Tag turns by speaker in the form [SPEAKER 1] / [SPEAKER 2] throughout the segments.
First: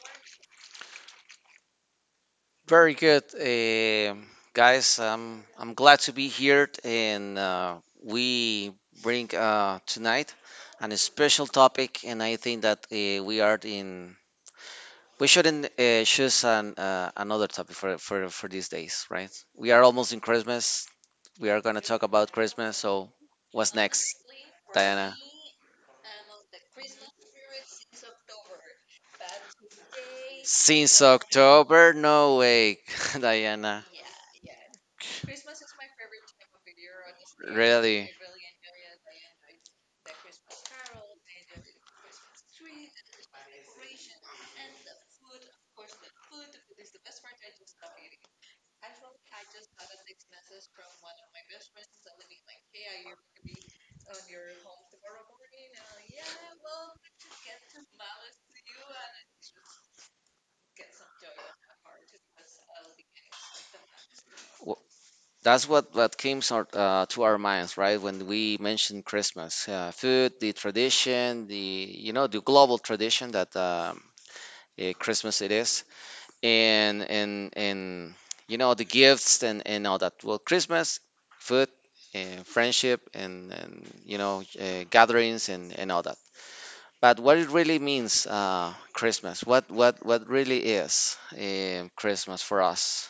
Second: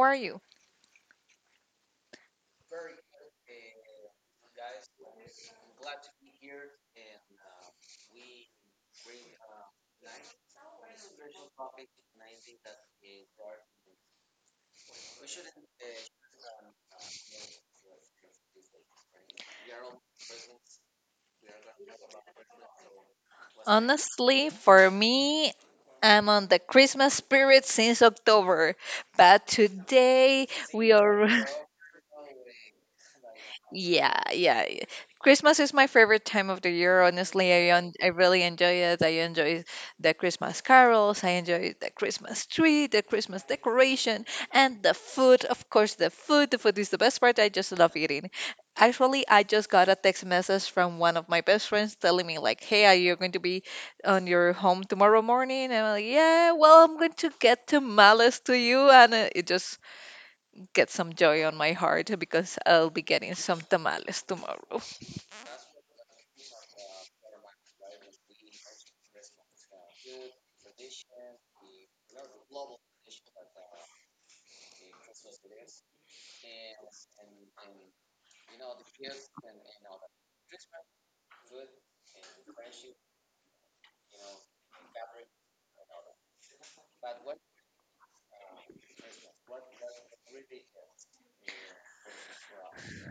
[SPEAKER 1] are you?
[SPEAKER 2] Very good, guys. I'm glad to be here, and we bring tonight an special topic, and I think that we are in. We shouldn't choose an, another topic for, for these days, right? We are almost in Christmas. We are gonna talk about Christmas. So, what's next,
[SPEAKER 1] Honestly, for
[SPEAKER 2] Diana?
[SPEAKER 1] me, I'm on the Christmas spirit since October, but today we
[SPEAKER 2] Since
[SPEAKER 1] are.
[SPEAKER 2] October, no way, Diana.
[SPEAKER 1] Yeah, yeah. Christmas is my favorite time of the year. Honestly, I
[SPEAKER 2] Really?
[SPEAKER 1] really enjoy it. I enjoy the Christmas carols. I enjoy the Christmas tree, the Christmas decoration, and the food. Of course, the food. The food is the best part. I just love eating. Actually, I just got a text message from one of my best friends telling me like, "Hey, are you going to be on your home tomorrow morning?" And I'm like, "Yeah, well, I'm going to get tamales to you." And it just get some joy on my heart because I'll be getting some tamales tomorrow.
[SPEAKER 2] That's what comes our, to our minds, right? When we mention Christmas, food, the tradition, the the global tradition that Christmas it is, and you know the gifts and all that. Well, Christmas, food, and friendship, and you know gatherings and all that. But what it really means, Christmas, what what really is Christmas for us?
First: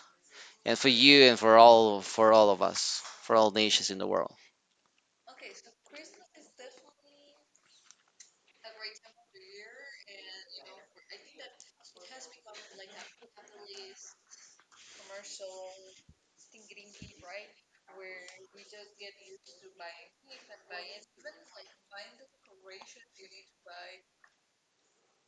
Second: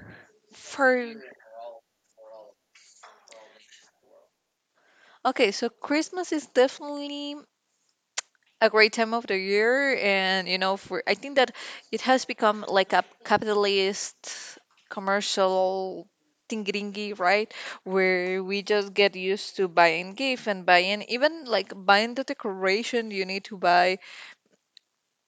[SPEAKER 2] And
[SPEAKER 1] For
[SPEAKER 2] for you and for all of us, for all nations in the world.
[SPEAKER 1] Okay, so Christmas is definitely a great time of the year, and you know, for I think that it has become like a capitalist commercial thingy, right? Where we just get used to buying gift and buying, even like buying the decoration, you need to buy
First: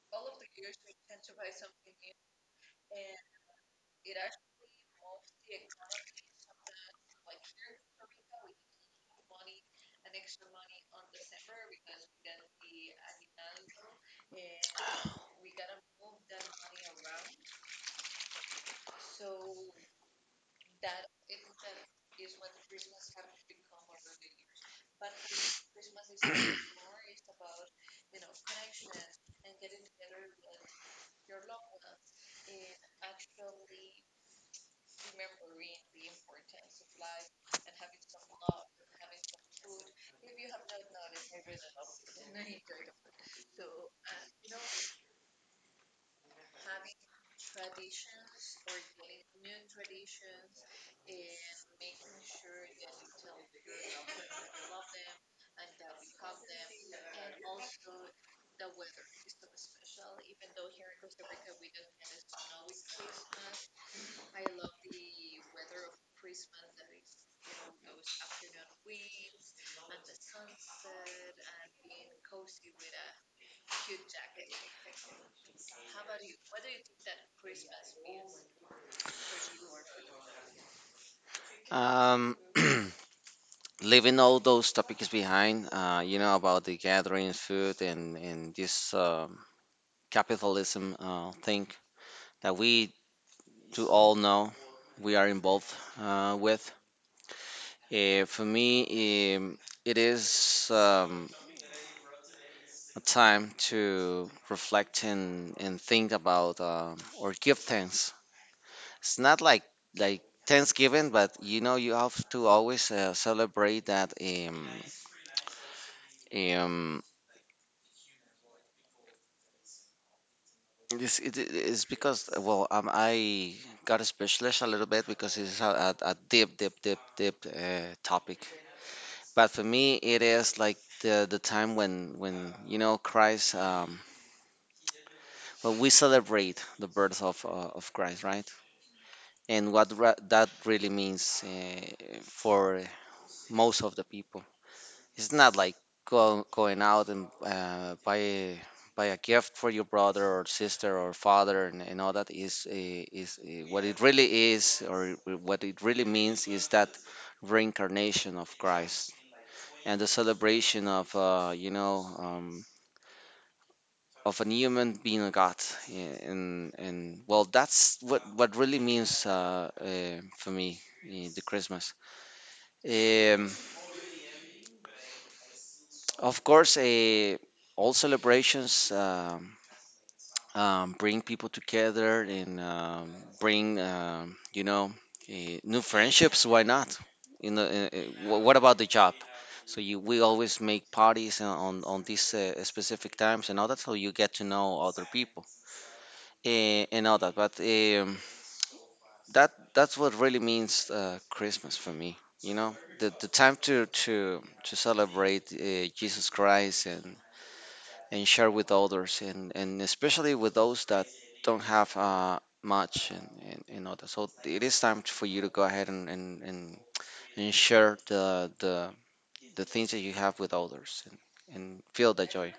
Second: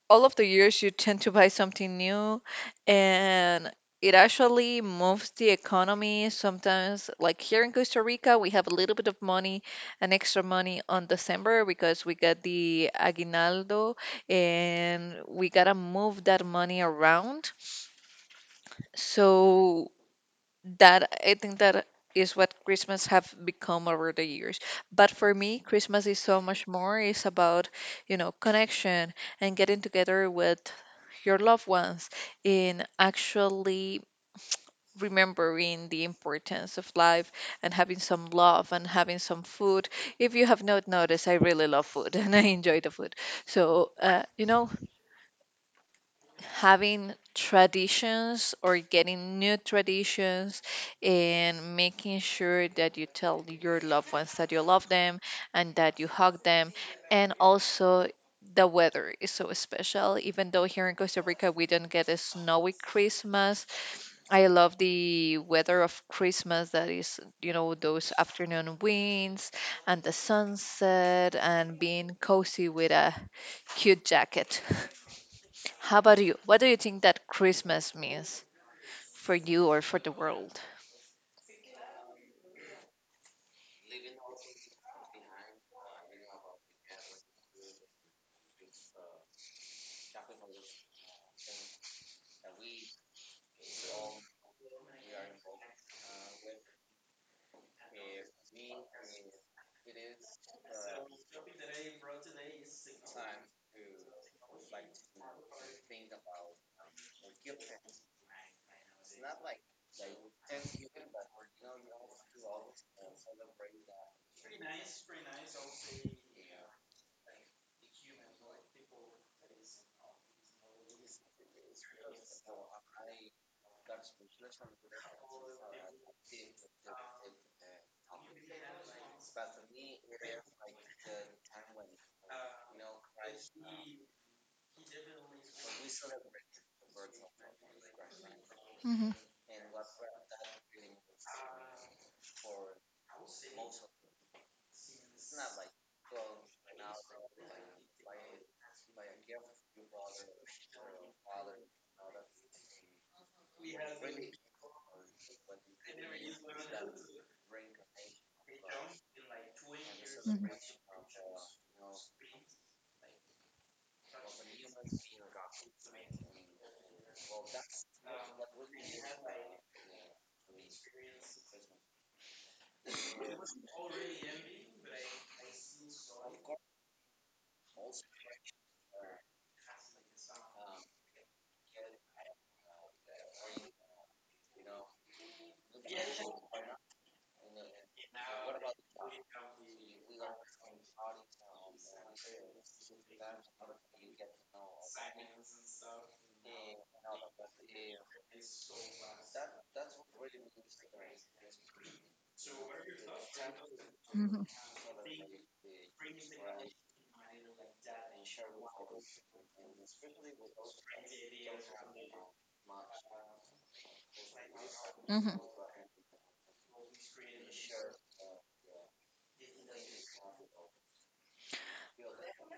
[SPEAKER 1] all of the years you tend to buy something new, and it actually moves the economy. Sometimes like here in Costa Rica, we have a little bit of money, an extra money on December, because we got the aguinaldo and we gotta move that money around. So that I think that is what Christmas have become over the years. But for me, Christmas is so much more. It's about, you know, connection and getting together with your loved ones, in actually remembering the importance of life and having some love and having some food. If you have not noticed, I really love food and I enjoy the food. So, you know, having traditions or getting new traditions and making sure that you tell your loved ones that you love them, and that you hug them, and also the weather is so special. Even though here in Costa Rica we don't get a snowy Christmas, I love the weather of Christmas. That is, you know, those afternoon winds and the sunset and being cozy with a cute jacket. How about you? What do you think that Christmas means for you or for the world?
[SPEAKER 2] Um, leaving all those topics behind, you know about the gathering food and this capitalism thing that we do all know we are involved with. For me, it is a time to reflect and think about or give thanks. It's not like like Thanksgiving, but you know you have to always celebrate that. Um, it's, it, it's because well, I got specialized a little bit because it's a deep, deep, deep, deep topic. But for me, it is like the time when you know Christ. When we celebrate the birth of Christ, right?
[SPEAKER 1] Mhm,
[SPEAKER 2] And what that really means for most of the people. It's not like going out and buy buy a gift for your brother or sister or father and all that is what it really is or what it really means is that reincarnation of Christ and the
[SPEAKER 1] mhm,
[SPEAKER 2] celebration of you know of a human being a God, and well that's what really means for me the Christmas, um, of course all celebrations bring people together and bring you know new friendships, why not? You know, what about the job? So you we always make parties on on these specific times and all that, so you get to know other people, and all that. But that that's what really means christmas for me, you know, the time to to
[SPEAKER 1] mhm,
[SPEAKER 2] to celebrate Jesus Christ and share with others and especially with those that don't have much and others. So it is time for
[SPEAKER 1] mhm.
[SPEAKER 2] you to go ahead and share the things that you have with others and feel that joy.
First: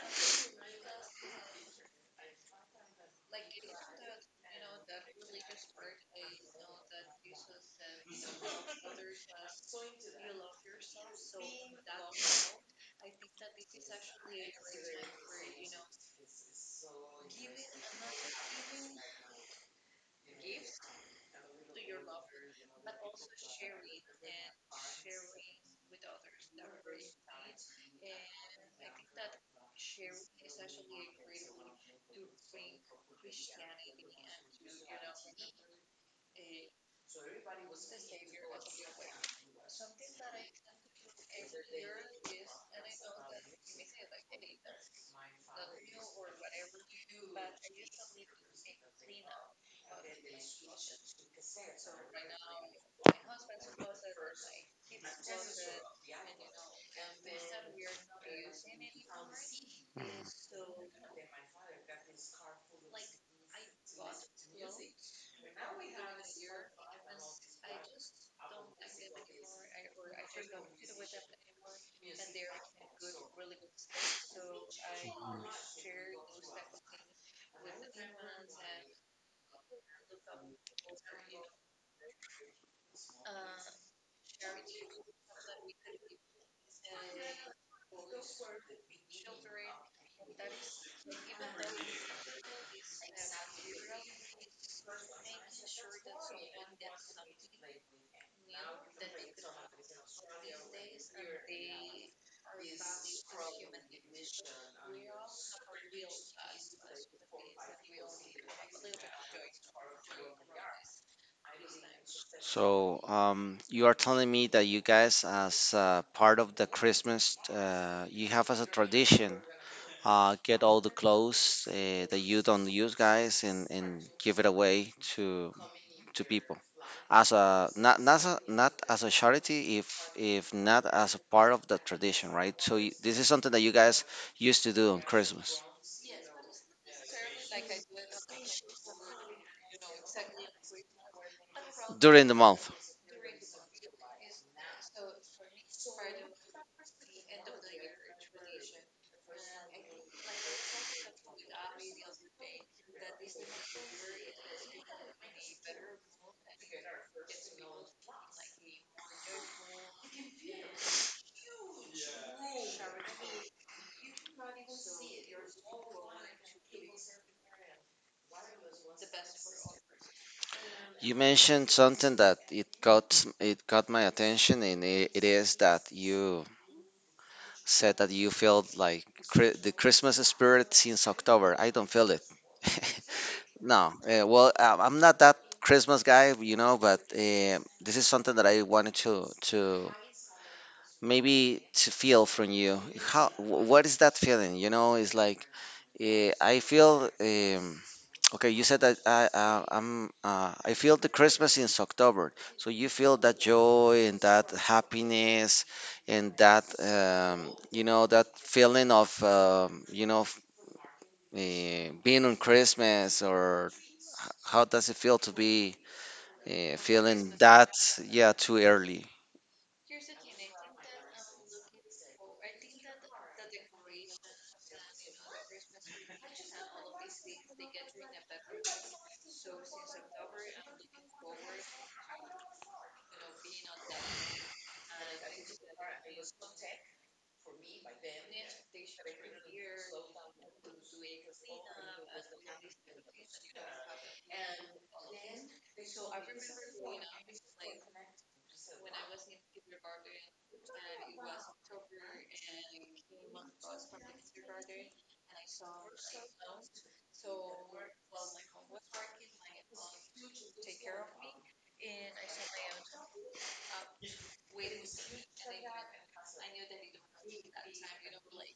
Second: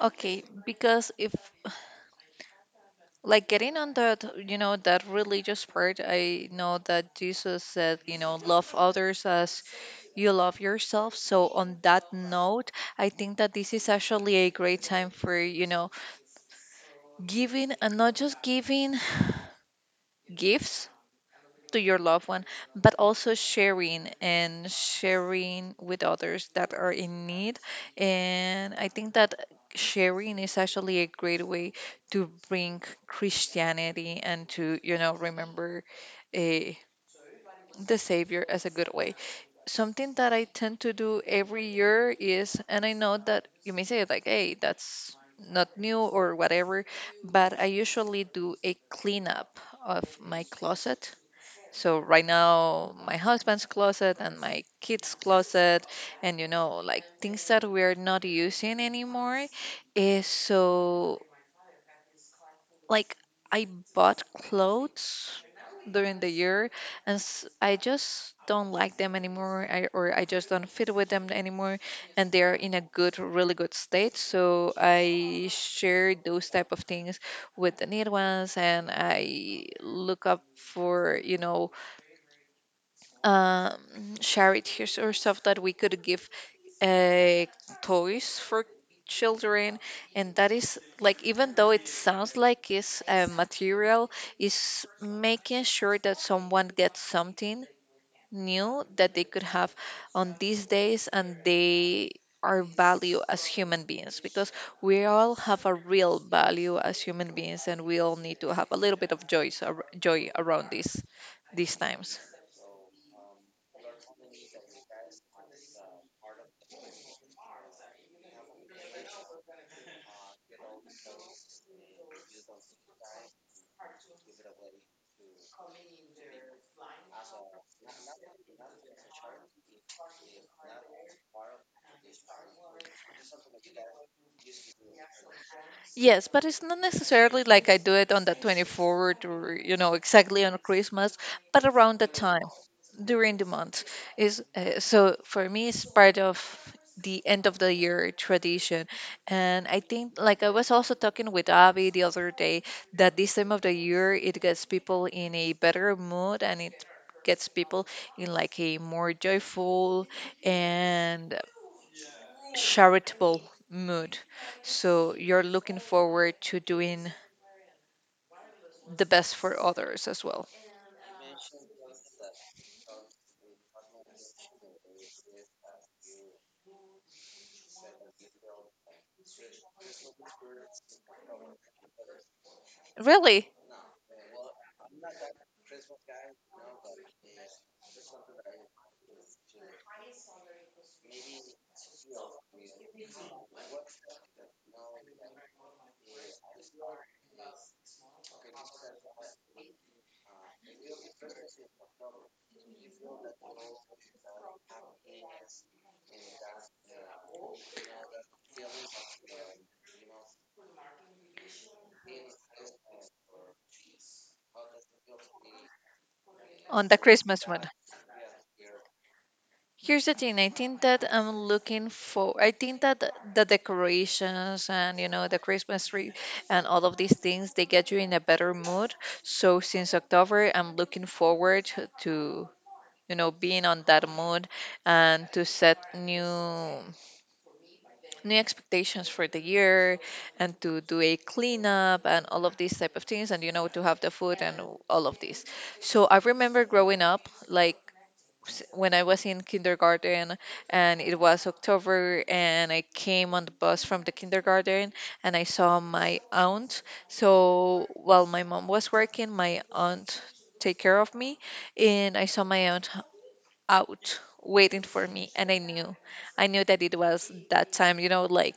[SPEAKER 1] Okay, because if like getting on that, you know, that religious part, I know that Jesus said, you know, love others as you love yourself. So on that note, I think that this is actually a great time for, you know, giving, and not just giving gifts to your loved one, but also sharing and sharing with others that are in need. And I think that sharing is actually a great way to bring Christianity and to, you know, remember a, the Savior as a good way. Something that I tend to do every year is, and I know that you may say, like, hey, that's not new or whatever, but I usually do a cleanup of my closet, so right now, my husband's closet and my kids' closet, and you know, like things that we're not using anymore, is so like I bought clothes during the year, and I just don't like them anymore, I, or I just don't fit with them anymore, and they're in a good, really good state. So I share those type of things with the needed ones, and I look up for, you know, um, charity or stuff that we could give, uh, toys for children, and that is like, even though it sounds like it's material, is making sure that someone gets something new that they could have on these days, and they our value as human beings, because we all have a real value as human beings and we all need to have a little bit of joy, joy around this these times.
[SPEAKER 2] So you are telling me that you guys, as part of the Christmas, you have as a tradition, get all the clothes that you don't use, guys, and give it away to people. As a not not as a, not as a charity, if not as a part of the tradition, right? So this is something that you guys used to do on Christmas
[SPEAKER 1] Yes, but it's not necessarily like I do it on the 24th or, you know, exactly on Christmas, but around the
[SPEAKER 2] during the
[SPEAKER 1] time,
[SPEAKER 2] month.
[SPEAKER 1] during the month is so for me it's part of the end of the year tradition. And I think, like I was also talking with Avi the other day, that this time of the year it gets people in a better mood, and it gets people in like a more joyful and charitable mood. So you're looking forward to doing the best for others as well.
[SPEAKER 2] You mentioned something that it got my attention, and it is that you said that you felt like the Christmas spirit since October. I don't feel it.
[SPEAKER 1] Really,
[SPEAKER 2] No, well, I'm not that Christmas guy, you know, but this is something that I wanted to maybe to feel from you. How what is that feeling? You know, it's like I feel okay, you said that I I feel the Christmas since October, so you feel that joy and that happiness and that you know that feeling of you know being on Christmas. Or how does it feel to be
[SPEAKER 1] on the
[SPEAKER 2] feeling
[SPEAKER 1] Christmas one.
[SPEAKER 2] that? Yeah, too early.
[SPEAKER 1] Here's the thing, I think that I'm looking for, I think that the decorations and you know the Christmas tree and all of these things, they get you in a better mood. So since October I'm looking forward to, you know, being on that mood, and to set new expectations for the year, and to do a cleanup and all of these type of things, and you know, to have the food and all of this. So I remember growing up, like when I was in kindergarten, and it was October and I came on the bus from the kindergarten, and I saw my aunt. So while my mom was working, my aunt take care of me, and I saw my aunt out waiting for me, and I knew that it was that time, you know,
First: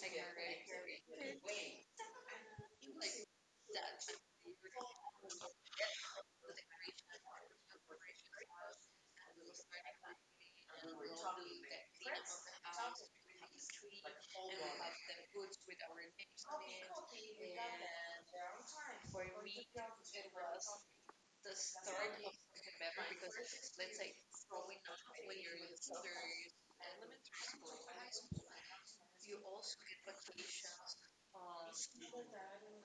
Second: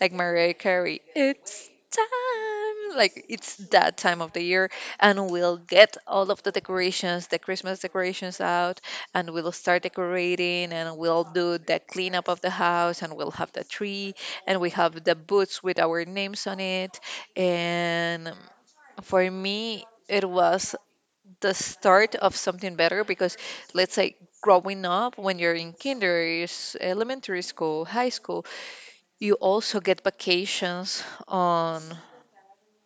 [SPEAKER 1] like Mariah Carey, it's time. Like, it's that time of the year, and we'll get all of the decorations, the Christmas decorations out, and we'll start decorating, and we'll do the cleanup of the house, and we'll have the tree, and we have the boots with our names on it. And for me, it was the start of something better, because let's say growing up when you're in kinder, elementary school, high school, you also get vacations on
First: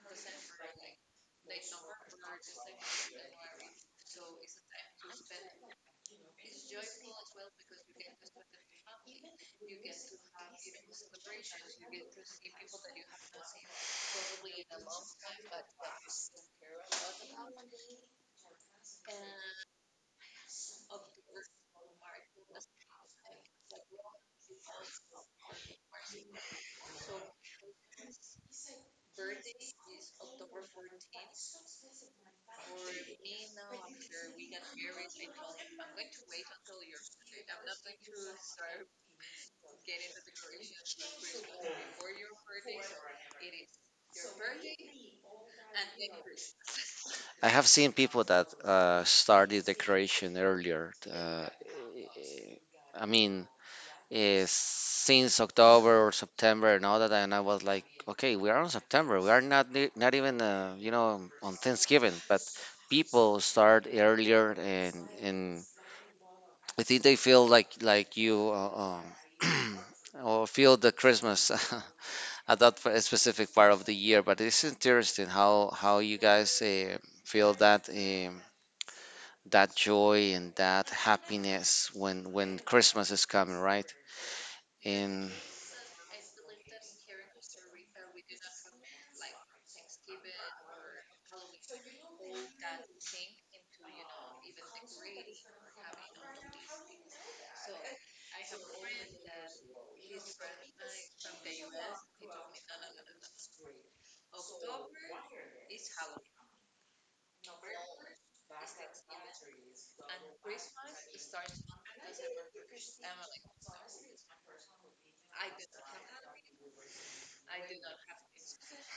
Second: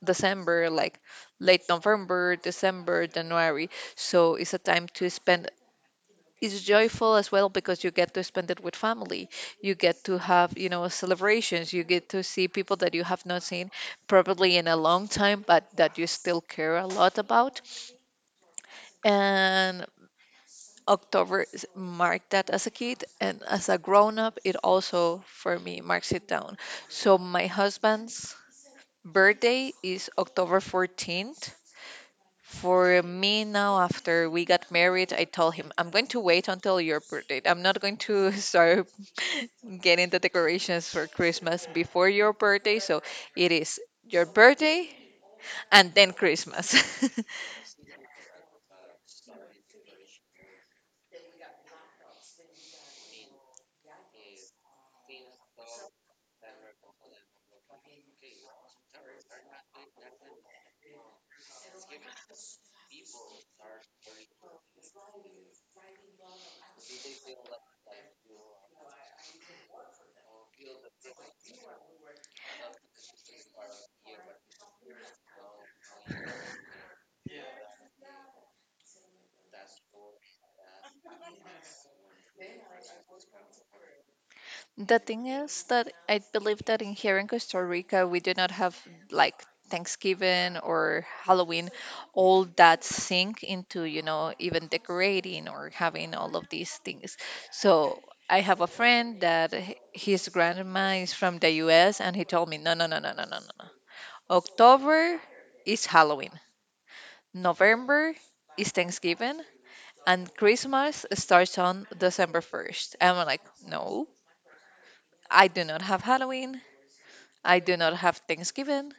[SPEAKER 1] December, like late November, December, January. So it's a time to spend. It's joyful as well because you get to spend it with family. You get to have, you know, celebrations. You get to see people that you have not seen probably in a long time, but that you still care a lot about. And October marked that as a kid, and as a grown up, it also for me marks it down. So my husband's birthday is October 14th. For me now, after we got married, I told him, I'm going to wait until your birthday. I'm not going to start getting the decorations for Christmas before your birthday. So it is your birthday and then Christmas.
[SPEAKER 2] I have seen people that started decoration earlier. I mean, is since October or September and all that, and I was like, okay, we are on September. We are not not even you know on Thanksgiving, but people start earlier, and I think they feel like you, um, or feel the Christmas at that specific part of the year. But it's interesting how you guys feel that. That joy and that happiness when Christmas is coming, right?
[SPEAKER 1] The thing
[SPEAKER 2] And
[SPEAKER 1] is that I believe that in here in Costa Rica, we do not have like Thanksgiving or Halloween, all that sink into, you know, even decorating or having all of these things. So I have a friend that his grandma is from the US, and he told me, no, no, no, no, no, no, no, no. October is Halloween, November is Thanksgiving, and Christmas starts on December 1st. And I'm like, no, I do not have Halloween. I do not have Thanksgiving.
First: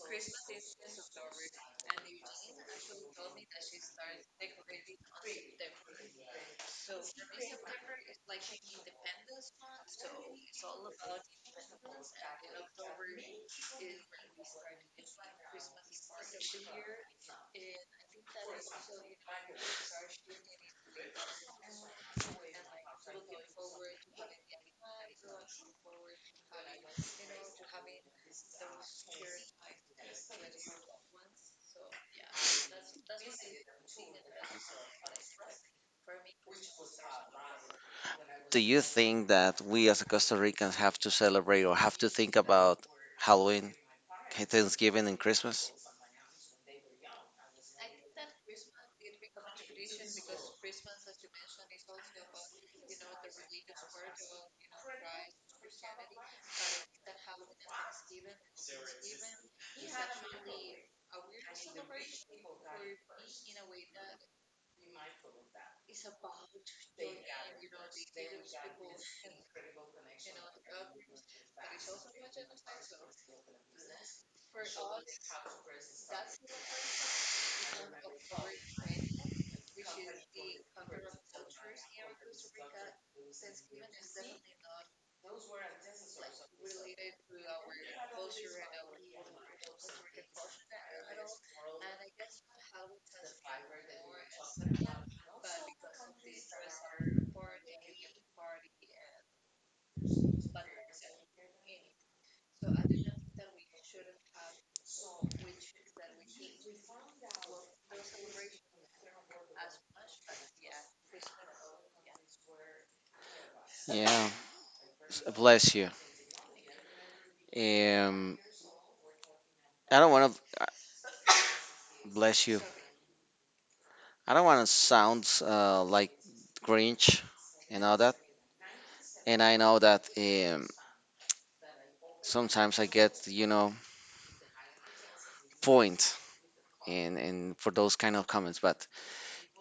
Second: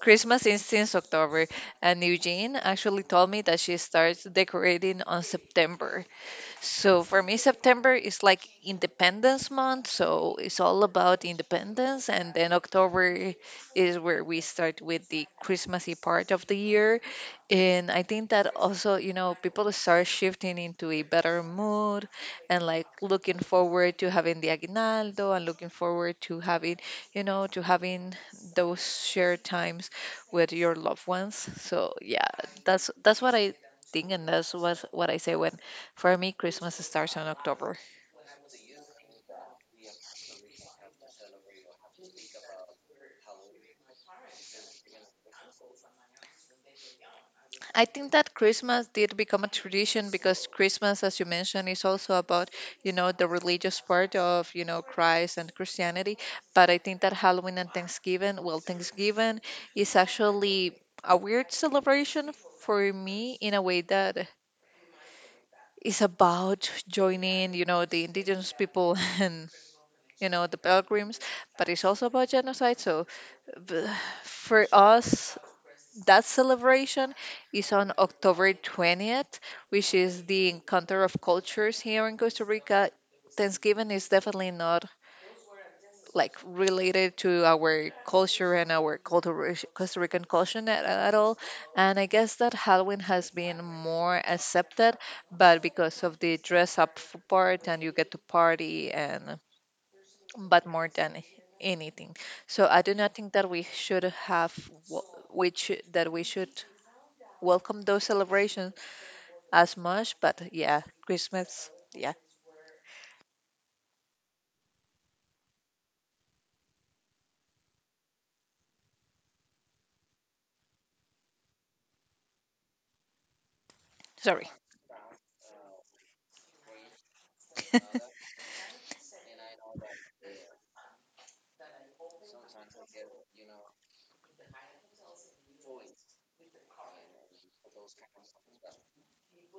[SPEAKER 1] Christmas is since October, and Eugene actually told me that she starts decorating on September. So for me, September is like Independence Month, so it's all about independence. And then October is where we start with the Christmassy part of the year. And I think that also, you know, people start shifting into a better mood, and like looking forward to having the aguinaldo, and looking forward to having, you know, to having those shared times with your loved ones. So yeah, that's what I think, and that's what I say when for me, Christmas starts on October.
[SPEAKER 2] do you think that we, as Costa Ricans, have to celebrate or have to think about Halloween, Thanksgiving, and Christmas?
[SPEAKER 1] I think that Christmas did become a tradition, because Christmas, as you mentioned, is also about, you know, the religious part of, you know, Christ and Christianity. But I think that Halloween and Thanksgiving, well, Thanksgiving is actually a weird celebration for me, in a way that is about joining, you know, the indigenous people and, you know, the pilgrims, but it's also about genocide. So b- for us, that celebration is on October 20th, which is the encounter of cultures here in Costa Rica. Thanksgiving is definitely not like related to our culture, and our culture, Costa Rican culture, at all. And I guess that Halloween has been more accepted, but because of the dress up part and you get to party and but more than anything. So I do not think that we should have wh- which that we should welcome those celebrations as much, but yeah, Christmas, yeah,
[SPEAKER 2] Yeah, bless you. Um, I don't want to bless you. I don't
[SPEAKER 1] sorry.
[SPEAKER 2] want to sound like Grinch and all that. And I know that sometimes I get, you know, point in for those kind of comments. But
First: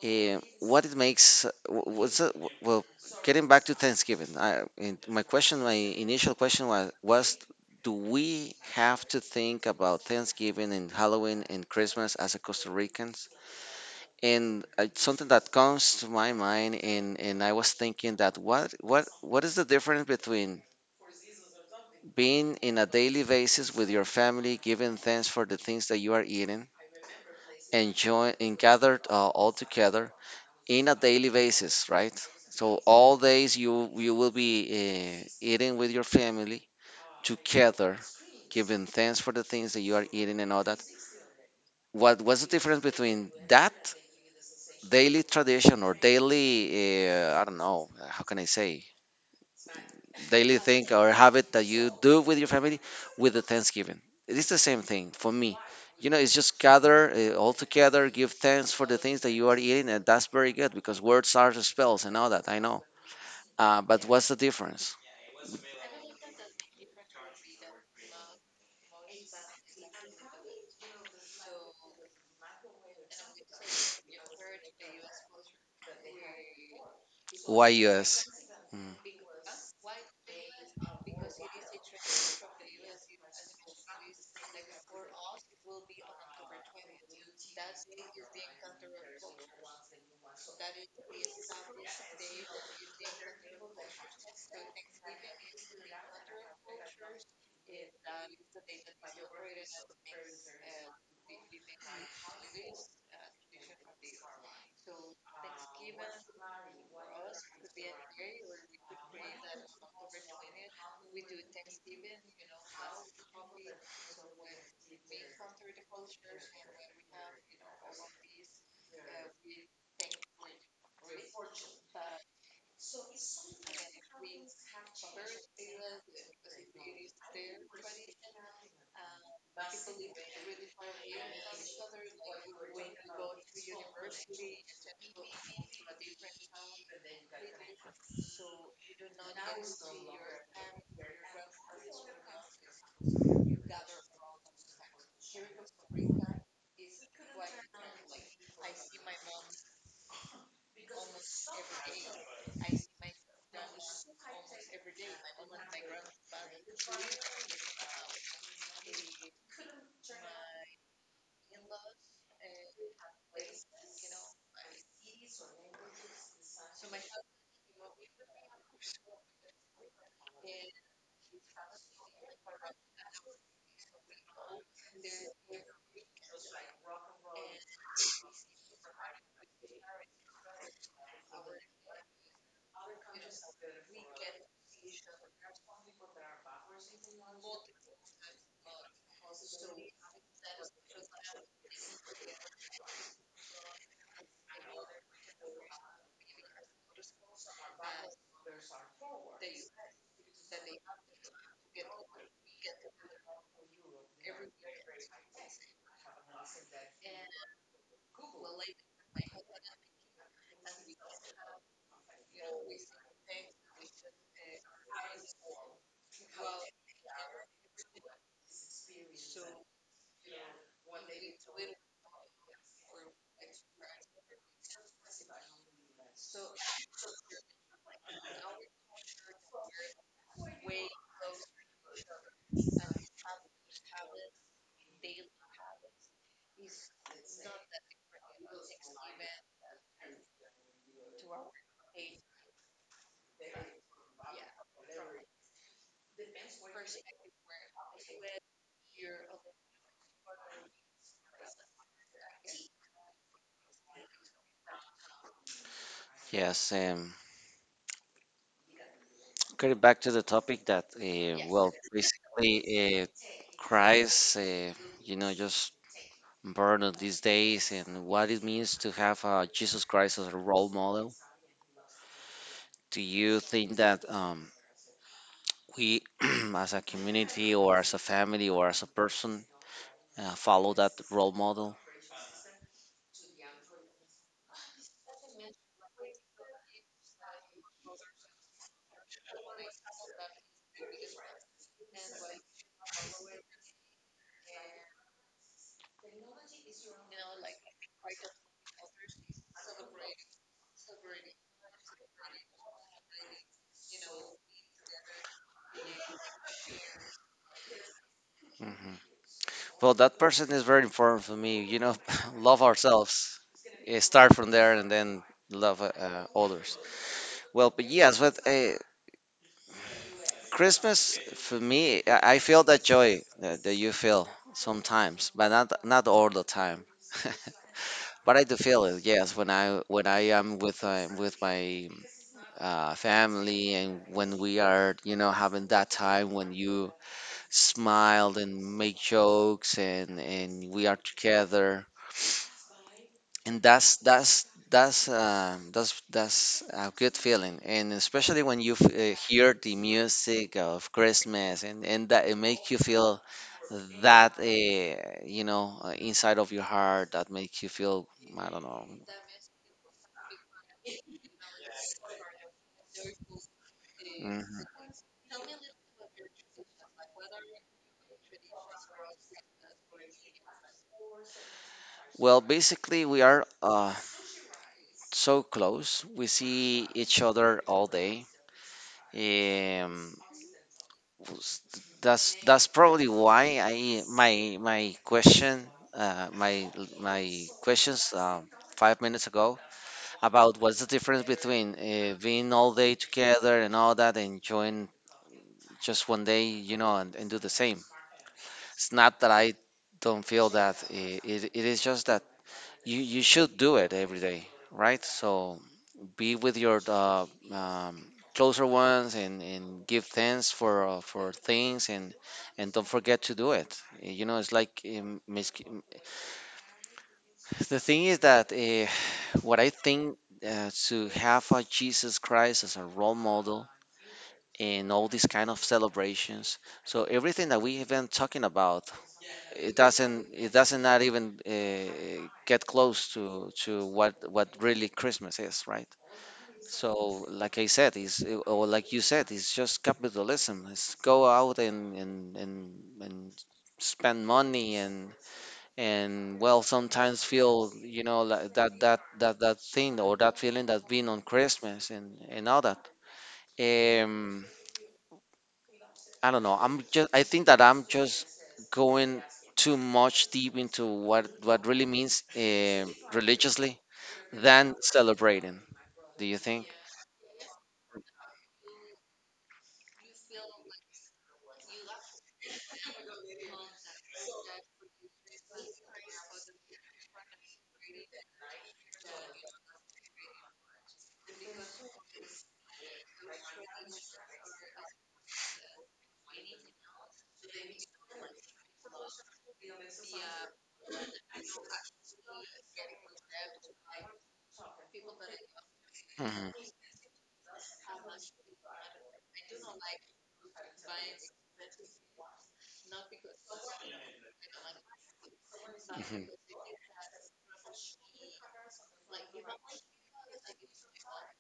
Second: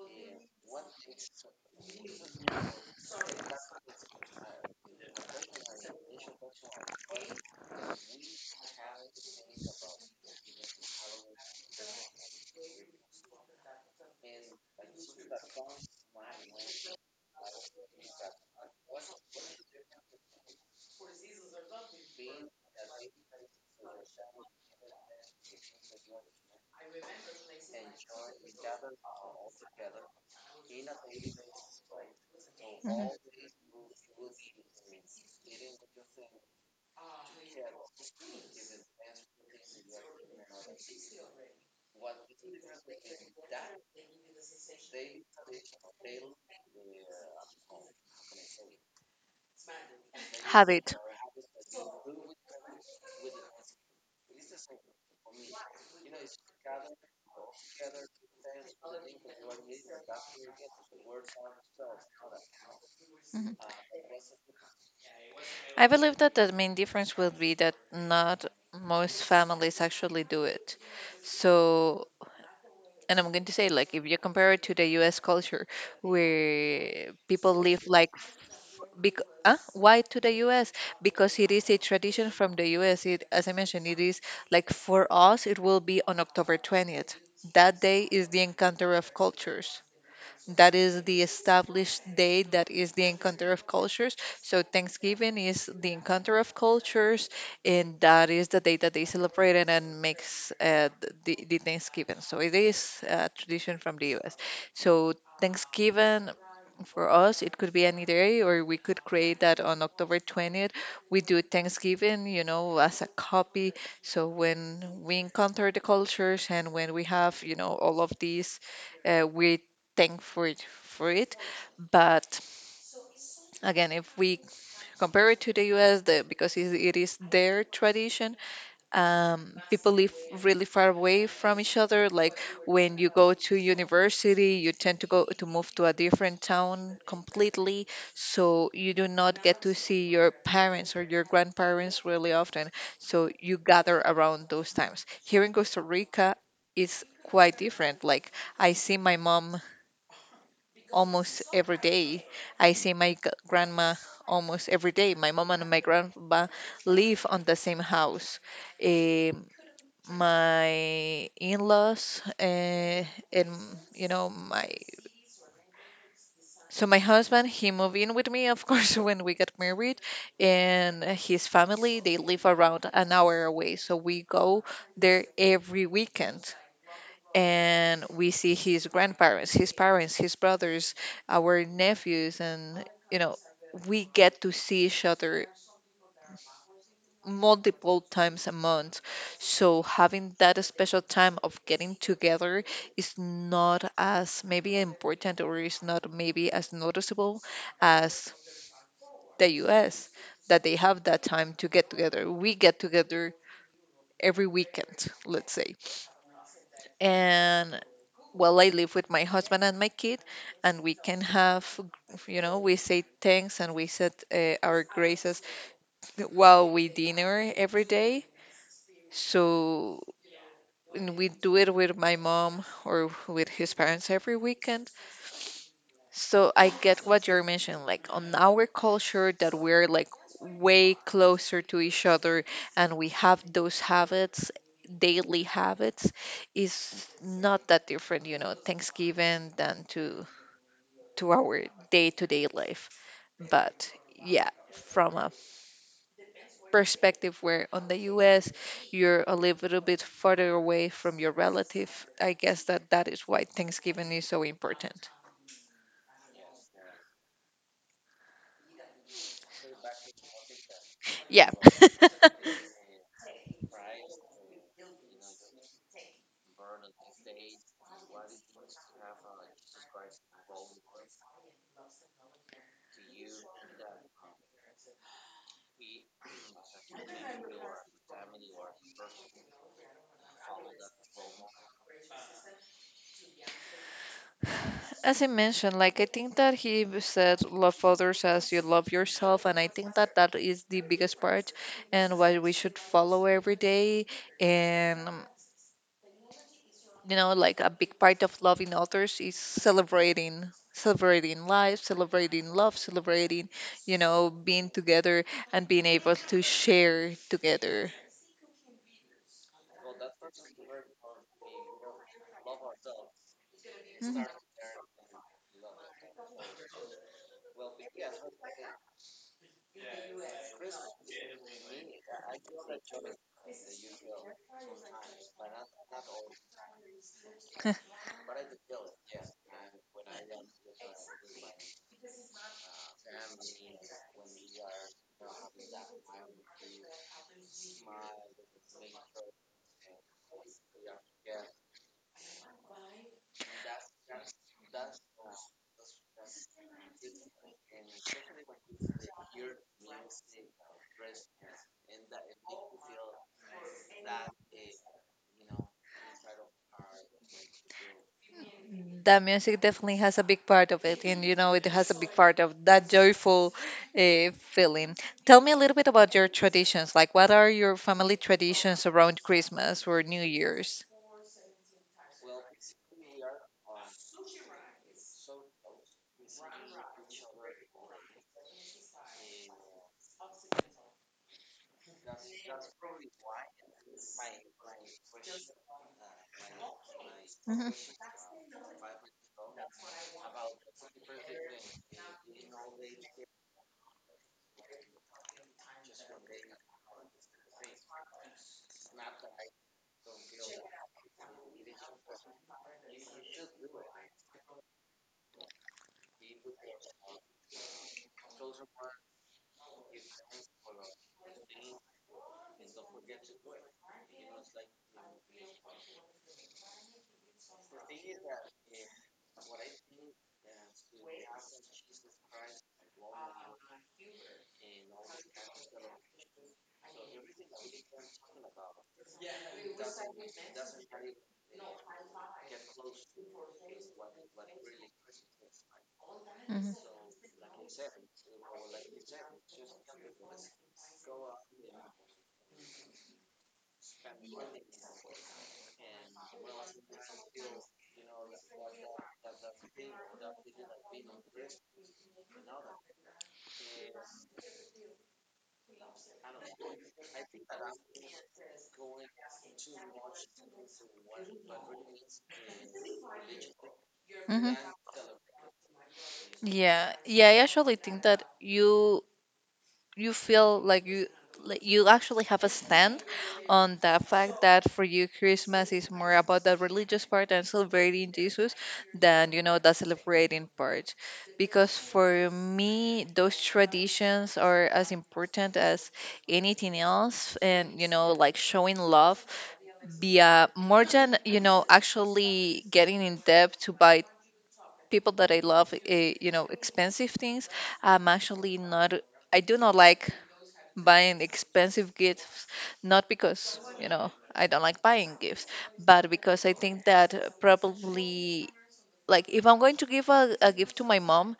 [SPEAKER 2] What it makes well, getting back to Thanksgiving, I, and my question, my initial question was, do we have to think about Thanksgiving and Halloween and Christmas as a Costa Ricans? And something that comes to my mind, and I was thinking that what is the difference between being in a daily basis with your family, giving thanks for the things that you are eating, enjoy and gathered all together in a daily basis, right? So
[SPEAKER 1] Mhm.
[SPEAKER 2] all days you you will be eating with your family together, giving thanks for the things that you are eating and all that. What what's the difference between that daily tradition or daily I don't know how can I say, daily
[SPEAKER 1] Have
[SPEAKER 2] thing or habit that you do with your family with the Thanksgiving? It is the same thing for me. You know, it's just gather all together, give thanks for the things that you are eating, and that's very good because words are spells and all that, I know.
[SPEAKER 1] Mhm.
[SPEAKER 2] But what's the difference?
[SPEAKER 1] I believe that the main difference will be that not most families actually do it. So, and I'm going to say, like, if you compare it to the US culture, where people
[SPEAKER 2] Why
[SPEAKER 1] live like,
[SPEAKER 2] US? Mm,
[SPEAKER 1] why to the US? Because it is a tradition from the US. It, as I mentioned, it is like for us, it will be on October 20th. That day is the encounter of cultures. That is the established day that is the encounter of cultures. So Thanksgiving is the encounter of cultures, and that is the day that they celebrate it and makes the Thanksgiving. So it is a tradition from the U.S. So Thanksgiving for us, it could be any day, or we could create that on October 20th. We do Thanksgiving, you know, as a copy. So when we encounter the cultures and when we have, you know, all of these, we thankful for it. But again, if we compare it to the US, because it is their tradition, people live really far away from each other. Like when you go to university, you tend to go to move to a different town completely. So you do not get to see your parents or your grandparents really often. So you gather around those times. Here in Costa Rica, it's quite different. Like I see my mom almost every day. I see my grandma almost every day. My mom and my grandpa live on the same house. Eh, my in-laws, and, you know, my so my husband he moved in with me, of course, when we got married, and his family they live around an hour away, so we go there every weekend and we see his grandparents, his parents, his brothers, our nephews, and, you know, we get to see each other multiple times a month. So having that special time of getting together is not as maybe important, or is not maybe as noticeable as the US, that they have that time to get together. We get together every weekend, let's say. And, well, I live with my husband and my kid, and we can have, you know, we say thanks and we said our graces while we dinner every day. So and we do it with my mom or with his parents every weekend. So I get what you're mentioning, like on our culture that we're like way closer to each other and we have those habits, daily habits, is not that different, you know, Thanksgiving than to our day to day life. But yeah, from a perspective where on the US you're a little bit further away from your relative, I guess that that is why Thanksgiving is so important.
[SPEAKER 2] yes. Okay, back to the topic that,
[SPEAKER 1] Yeah.
[SPEAKER 2] well, basically, Christ, you know, just burden these days and what it means to have Jesus Christ as a role model. Do you think that we, as a community or as a family or as a person, follow that role model?
[SPEAKER 1] As I mentioned, like I think that he said, "Love others as you love yourself," and I think that that is the biggest part, and what we should follow every day. And, you know, like a big part of loving others is celebrating life, celebrating love, celebrating, you know, being together and being able to share together.
[SPEAKER 2] Mm-hmm. Well, that person is very important for me. You know, love ourselves,
[SPEAKER 1] Mhm.
[SPEAKER 2] start from there, and then love others. Well, but yes, but Christmas for me, I feel that joy that, that you feel sometimes, but not not all the time. But I do feel it, yes, when I am with my family and when we are, you know, having that time when you smile and make jokes and we are together, and that's a good feeling, and especially when you hear the music of Christmas and that, it makes you feel that you know inside of your heart, that makes you feel, I don't know.
[SPEAKER 1] That music definitely has a big part of it, and you know it has a big part of that joyful
[SPEAKER 2] Mhm.
[SPEAKER 1] feeling. Tell me a little bit about your traditions, like what are your family traditions around Christmas or New Year's?
[SPEAKER 2] Well, basically we are so close, we see each other all day. um, S- that's probably why I my my question, my my
[SPEAKER 1] Mhm,
[SPEAKER 2] questions 5 minutes ago about what's the difference between being all day together and all that and enjoying just one day, you know, and do the same. It's not that I don't feel that, it is just that you should do it every day, right? So be with your closer ones and give thanks for things and don't forget to do it. You know, it's like the thing is that what I think to have a Jesus Christ as a role model in all these kind of celebrations. So everything that we have been talking about, it doesn't not even get close to what really Christmas is, right?
[SPEAKER 1] mhm,
[SPEAKER 2] So, like I said, is or like you said, it's just capitalism. It's go out and and spend money and well, sometimes feel, you know, like that that thing or that feeling that being on Christmas and all that. Um, I don't know. I'm just I think that I'm just going too much deep into what really means religiously than
[SPEAKER 1] mhm.
[SPEAKER 2] celebrating. Do you think?
[SPEAKER 1] Yeah, yeah, I actually think that you feel like you actually have a stand on the fact that for you Christmas is more about the religious part and celebrating Jesus than, you know, the celebrating part, because for me those traditions are as important as anything else, and, you know, like showing love via more than, you know, actually getting in debt to buy people that I love you know
[SPEAKER 2] hmm
[SPEAKER 1] expensive things. I'm actually not, I do not like buying expensive gifts, not because, you know, I don't like buying gifts, but
[SPEAKER 2] hmm
[SPEAKER 1] because I think that probably, like, if I'm going to give a gift to my mom,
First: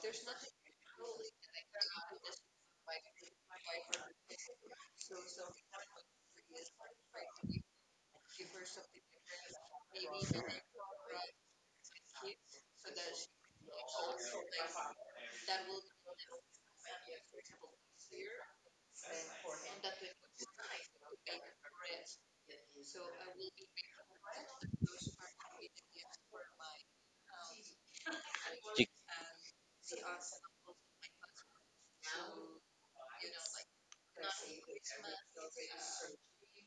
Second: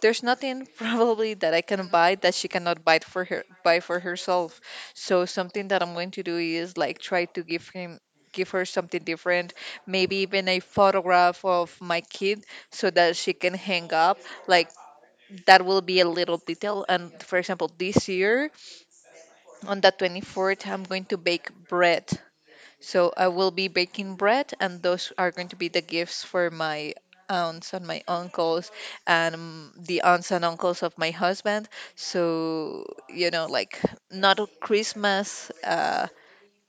[SPEAKER 1] there's nothing probably that I can buy that she cannot buy for herself. So something that I'm going to do is like try to give her something different, maybe even a photograph of my kid so that she can hang up. Like that will be a little detail. And for example, this year on the 24th, I'm going to bake bread. So I will be baking bread, and those are going to be the gifts for my aunts and my uncles
[SPEAKER 2] Y-
[SPEAKER 1] and the aunts and uncles of my husband. So, you know, like not a Christmas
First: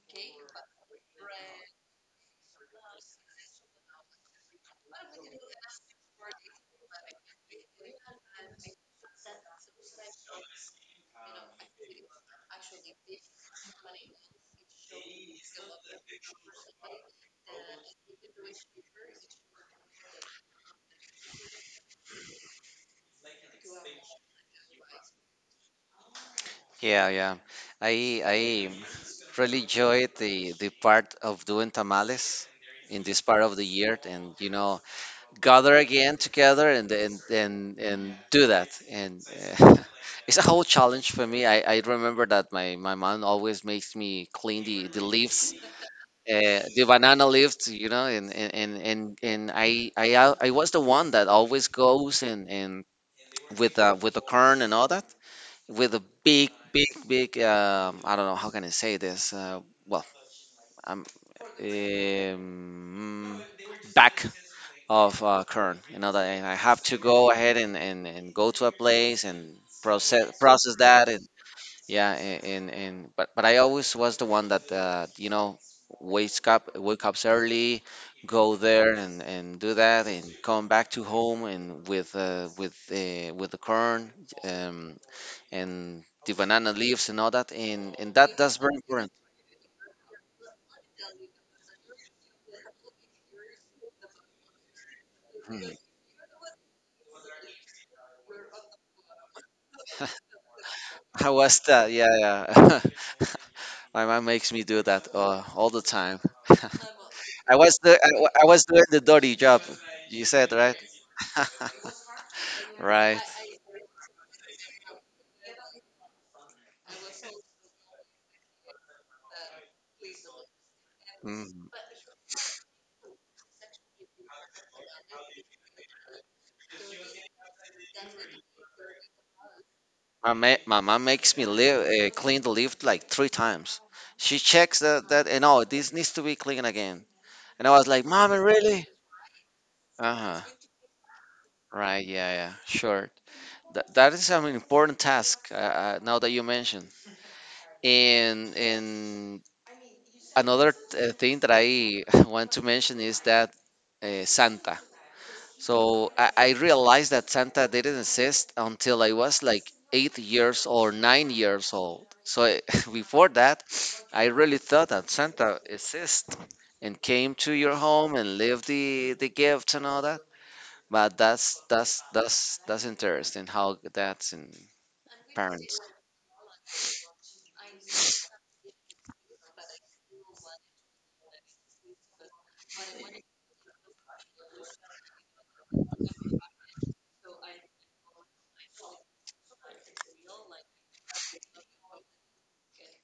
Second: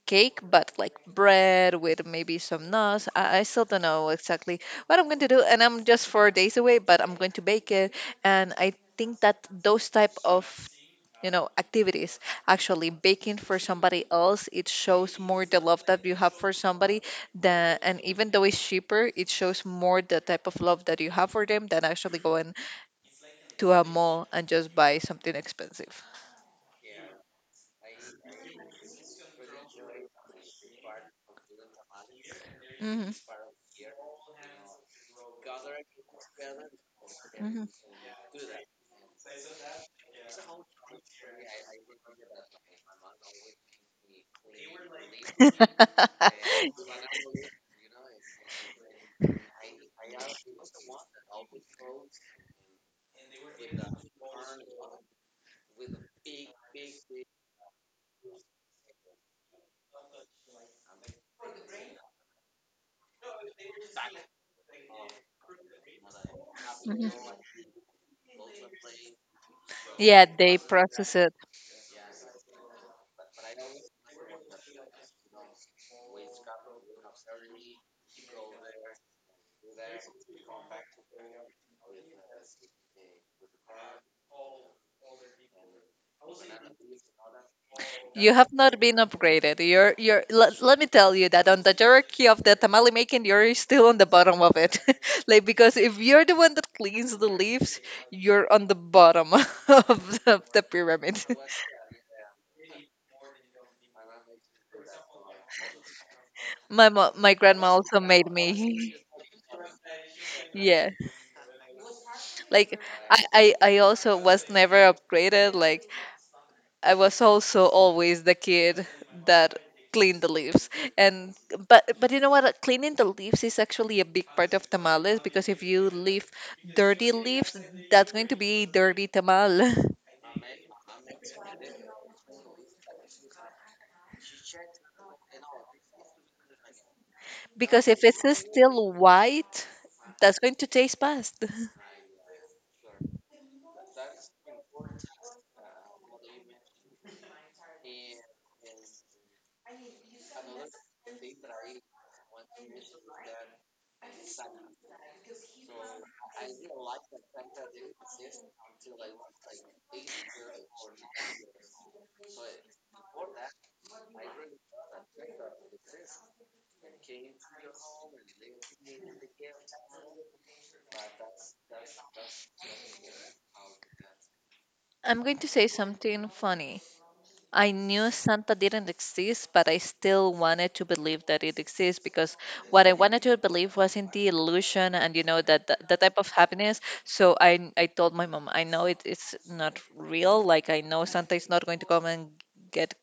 [SPEAKER 1] cake, but like bread with maybe some nuts. I still don't know exactly what I'm going to do, and I'm just 4 days away, but I'm going to bake it. And I think that those type of, you know, activities, actually baking for somebody else, it shows more the love that you have for somebody than, and even though it's cheaper, it shows more the type of love that you have for them than actually going to a mall and just buy something expensive.
[SPEAKER 2] Yeah, yeah. I I really enjoyed the part of doing tamales in
[SPEAKER 1] Hmm,
[SPEAKER 2] this part of the year, and you know, gather again together and
[SPEAKER 1] hmm.
[SPEAKER 2] and do that. And uh, it's a whole challenge for me. I remember that my mom always makes me clean the leaves, the banana leaves, you know, and I I was the one that always goes and with the corn and all that with a big, big, big. I don't know how can I say this. Well, I'm um, back of Kern. You know that I have to
[SPEAKER 1] Mhm.
[SPEAKER 2] go ahead and go to a place and
[SPEAKER 1] Yeah,
[SPEAKER 2] process
[SPEAKER 1] they
[SPEAKER 2] process that.
[SPEAKER 1] process
[SPEAKER 2] And
[SPEAKER 1] it.
[SPEAKER 2] yeah, and but I always was the one that you know, wake up early, go there and do that and come back to home and with the Kern. Um, and the banana leaves and all that, and
[SPEAKER 1] You have
[SPEAKER 2] that's very
[SPEAKER 1] not been
[SPEAKER 2] important.
[SPEAKER 1] upgraded. You're, let me tell you that on the hierarchy of the tamale making, you're still on the bottom of it. Like
[SPEAKER 2] Mm.
[SPEAKER 1] because if you're the one that cleans the leaves, you're on the bottom of of the pyramid.
[SPEAKER 2] How was that? Yeah, yeah. My mom makes me do that all the time.
[SPEAKER 1] My
[SPEAKER 2] I
[SPEAKER 1] grandma
[SPEAKER 2] was the
[SPEAKER 1] also made
[SPEAKER 2] I was doing
[SPEAKER 1] me.
[SPEAKER 2] the dirty job. You said right,
[SPEAKER 1] Yeah. Like
[SPEAKER 2] right.
[SPEAKER 1] I also was never upgraded. Like I was also always the kid that cleaned the leaves. And
[SPEAKER 2] Mm.
[SPEAKER 1] but you know what? Cleaning the leaves is actually a big part of tamales because if you leave dirty leaves, that's going to be a dirty tamal.
[SPEAKER 2] My mom makes me live clean the lift like three times. She checks that and oh, this needs to be clean again. And I
[SPEAKER 1] Because
[SPEAKER 2] was
[SPEAKER 1] if
[SPEAKER 2] like,
[SPEAKER 1] it's
[SPEAKER 2] "Mom, really?"
[SPEAKER 1] still white,
[SPEAKER 2] Uh
[SPEAKER 1] that's
[SPEAKER 2] huh.
[SPEAKER 1] going to taste best.
[SPEAKER 2] Right. Yeah. Yeah. Sure. That is an important task now that you mention. And another thing that I want to mention is that Santa. So I realized that Santa didn't exist until I was like 8 years or 9 years old. So before that, I really thought that Santa exists and came to your home and lived the gifts and all that. But that's interesting how that's in
[SPEAKER 1] I'm going to say
[SPEAKER 2] parents.
[SPEAKER 1] something funny. I knew Santa didn't exist, but I still wanted to believe that it exists, because what I wanted to believe was in the illusion and, you know, that that type of happiness. So I told my mom I know it's not real. Like I know Santa is not going to come and get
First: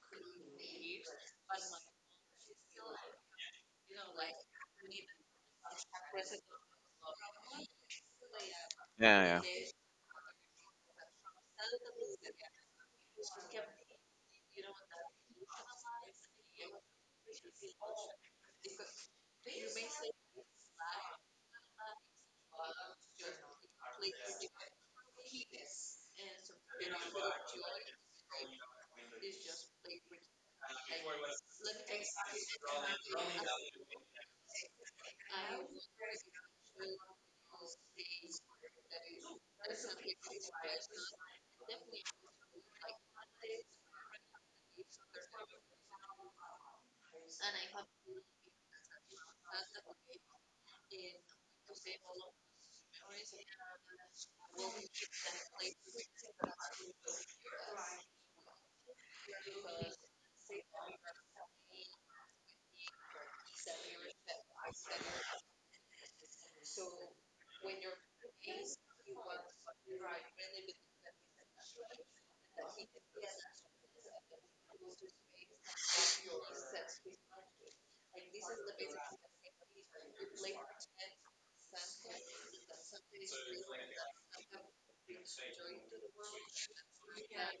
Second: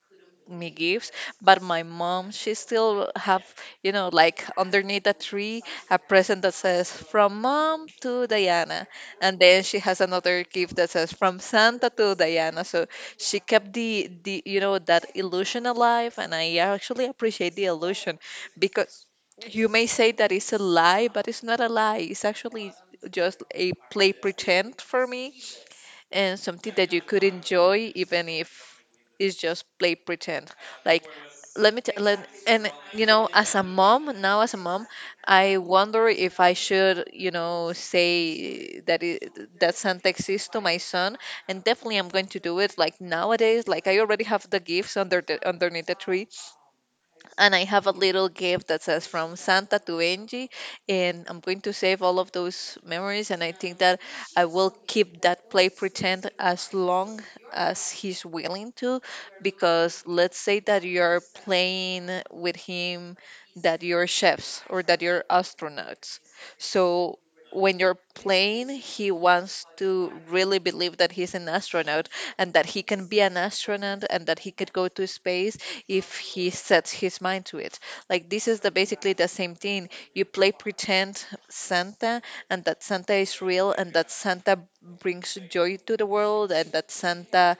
[SPEAKER 1] me gifts, but my mom she still have, you know, like underneath a tree a present that says from mom to Diana,
[SPEAKER 2] Yeah,
[SPEAKER 1] and then
[SPEAKER 2] yeah.
[SPEAKER 1] she has another gift that says from Santa to Diana, so she kept the, you know, that illusion alive, and I actually appreciate the illusion because you may say that it's a lie, but it's not a lie, it's actually just a play pretend for me, and something that you could enjoy even if it's just play pretend. Like, let and, you know, as a mom now, as a mom, I wonder if I should, you know, say that it, that Santa exists to my son, and definitely I'm going to do it. Like nowadays, like I already have the gifts underneath the tree, and I have a little gift that says from Santa to Angie, and I'm going to save all of those memories. And I think that I will keep that play pretend as long as he's willing to, because let's say that you're playing with him that you're chefs or that you're astronauts. So when you're playing, he wants to really believe that he's an astronaut and that he can be an astronaut and that he could go to space if he sets his mind to it. Like this is the basically the same thing. You play pretend Santa and that Santa is real and that Santa brings joy to the world and that Santa,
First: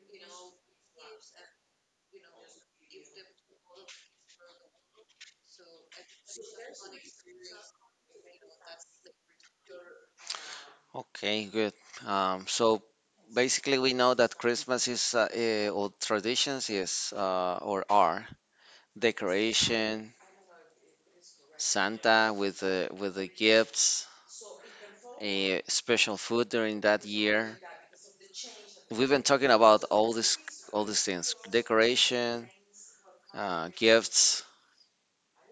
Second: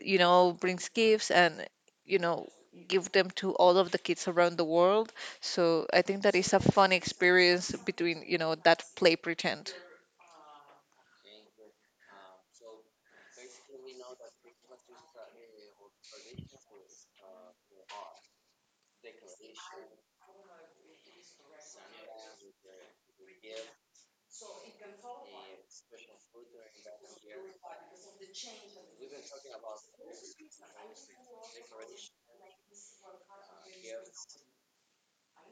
[SPEAKER 1] you know, brings gifts and, you know, give them to all of the kids around the world. So I think that is a fun experience between, you know, that play pretend.
[SPEAKER 2] Okay, good. So basically, we know that Christmas is or traditions is or are decoration, Santa with the gifts, a special food during that year. We've been talking about all these things: decoration, gifts,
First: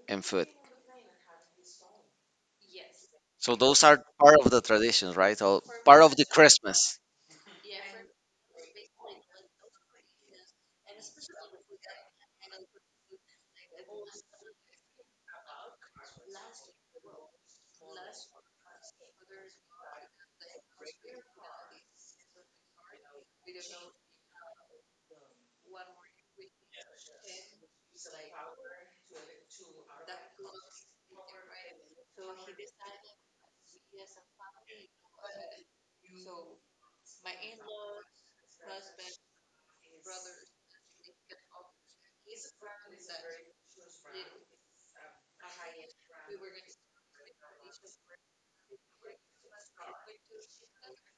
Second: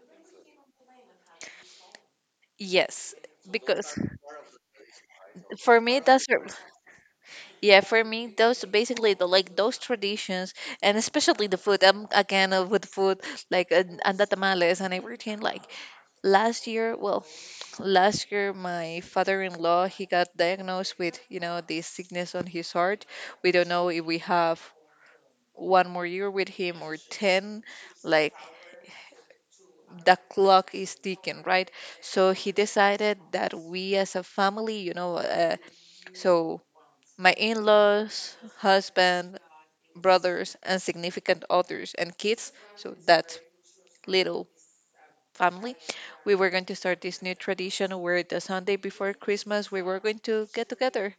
[SPEAKER 2] and food.
[SPEAKER 1] Yes,
[SPEAKER 2] So those
[SPEAKER 1] because
[SPEAKER 2] are part of the traditions, right? Or
[SPEAKER 1] for me
[SPEAKER 2] part of the Christmas.
[SPEAKER 1] yeah, for me, those basically the like those traditions, and especially the food. I'm again with food, like and the tamales and everything. Like last year, well, last year my father-in-law he got diagnosed with, you know, this sickness on his heart. We don't know if we have one more year with him or 10. Like the clock is ticking, right? So he decided that we as a family, you know, so my in-laws, husband, brothers, and significant others and kids, so that little family, we were going to start this new tradition where the Sunday before Christmas we were going to get together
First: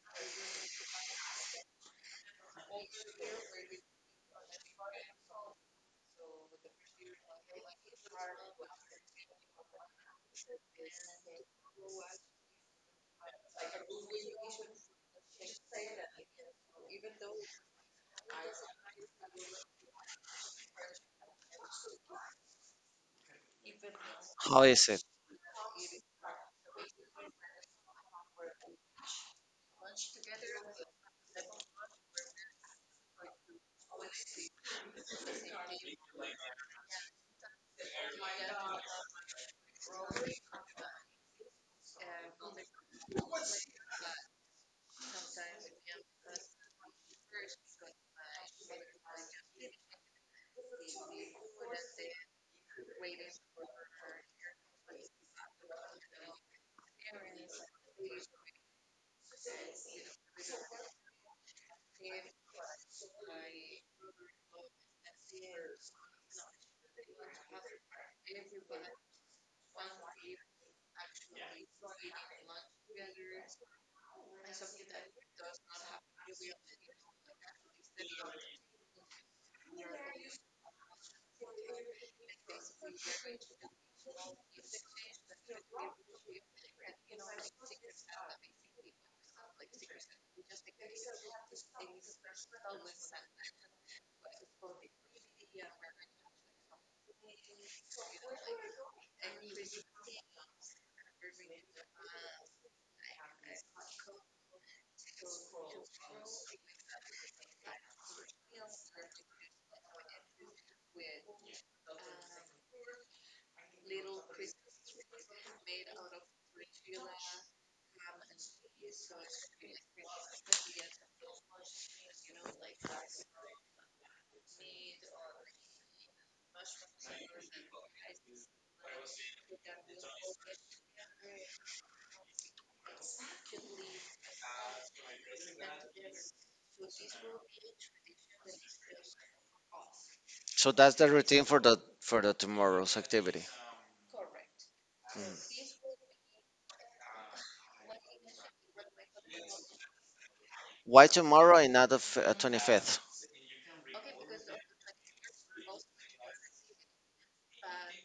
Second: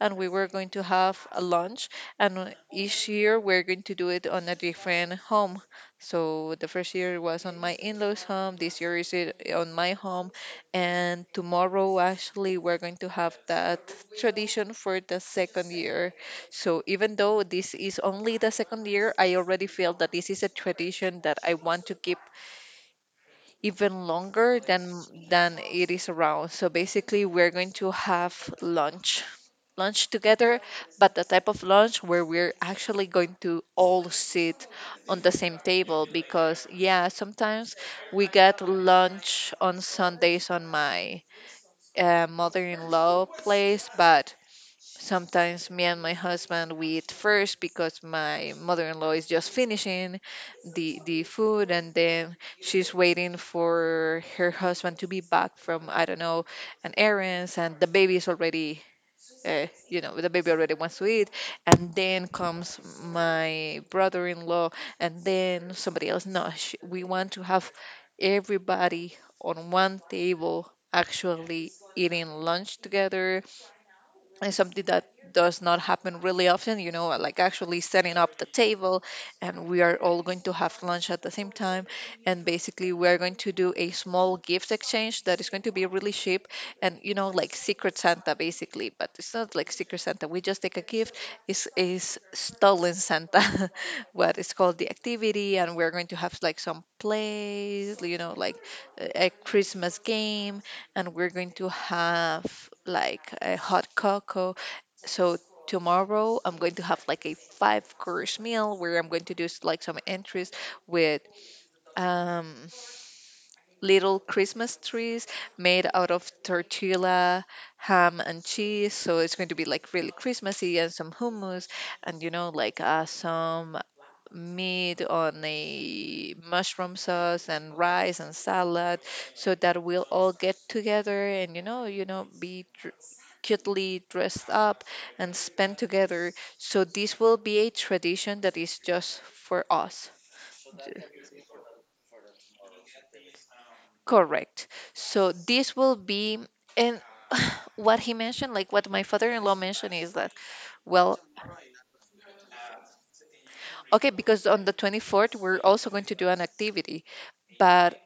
[SPEAKER 1] and we were going to have a lunch. And each year we're going to do it on a different home. So the first year was on my in laws' home, this year is it on my home. And tomorrow, actually, we're going to have that tradition for the second year. So even though this is only the second year, I already feel that this is a tradition that I want to keep even longer
[SPEAKER 2] How is
[SPEAKER 1] than
[SPEAKER 2] it?
[SPEAKER 1] than it is around. So basically, we're going to have lunch lunch together, but the type of lunch where we're actually going to all sit on the same table because yeah, sometimes we get lunch on Sundays on my mother-in-law place. But sometimes me and my husband we eat first because my mother-in-law is just finishing the food, and then she's waiting for her husband to be back from I don't know an errands, and the baby is already the baby already wants to eat, and then comes my brother-in-law and then somebody else. No sh We want to have everybody on one table actually eating lunch together. Is something that does not happen really often, you know, like actually setting up the table and we are all going to have lunch at the same time. And basically, we are going to do a small gift exchange that is going to be really cheap and, you know, like Secret Santa basically, but it's not like Secret Santa. We just take a gift, it's stolen Santa, what is called the activity. And we're going to have like some plays, you know, like a Christmas game, and we're going to have like a hot cocoa. So tomorrow I'm going to have like a five course meal where I'm going to do like some entries with um little Christmas trees made out of tortilla, ham, and cheese. So it's going to be like really Christmassy, and some hummus and, you know, like some meat on a mushroom sauce and rice and salad, so that we'll all get together and be cutely dressed up and spend together. So this will be a tradition that is just for us.
[SPEAKER 2] So that's the routine for the tomorrow's activity.
[SPEAKER 1] Correct. So
[SPEAKER 2] Mm.
[SPEAKER 1] this will be, and what he mentioned, like what my father-in-law mentioned, is that,
[SPEAKER 2] Why
[SPEAKER 1] well,
[SPEAKER 2] tomorrow and not the 25th?
[SPEAKER 1] okay, because on the 24th, we're also going to do an activity. But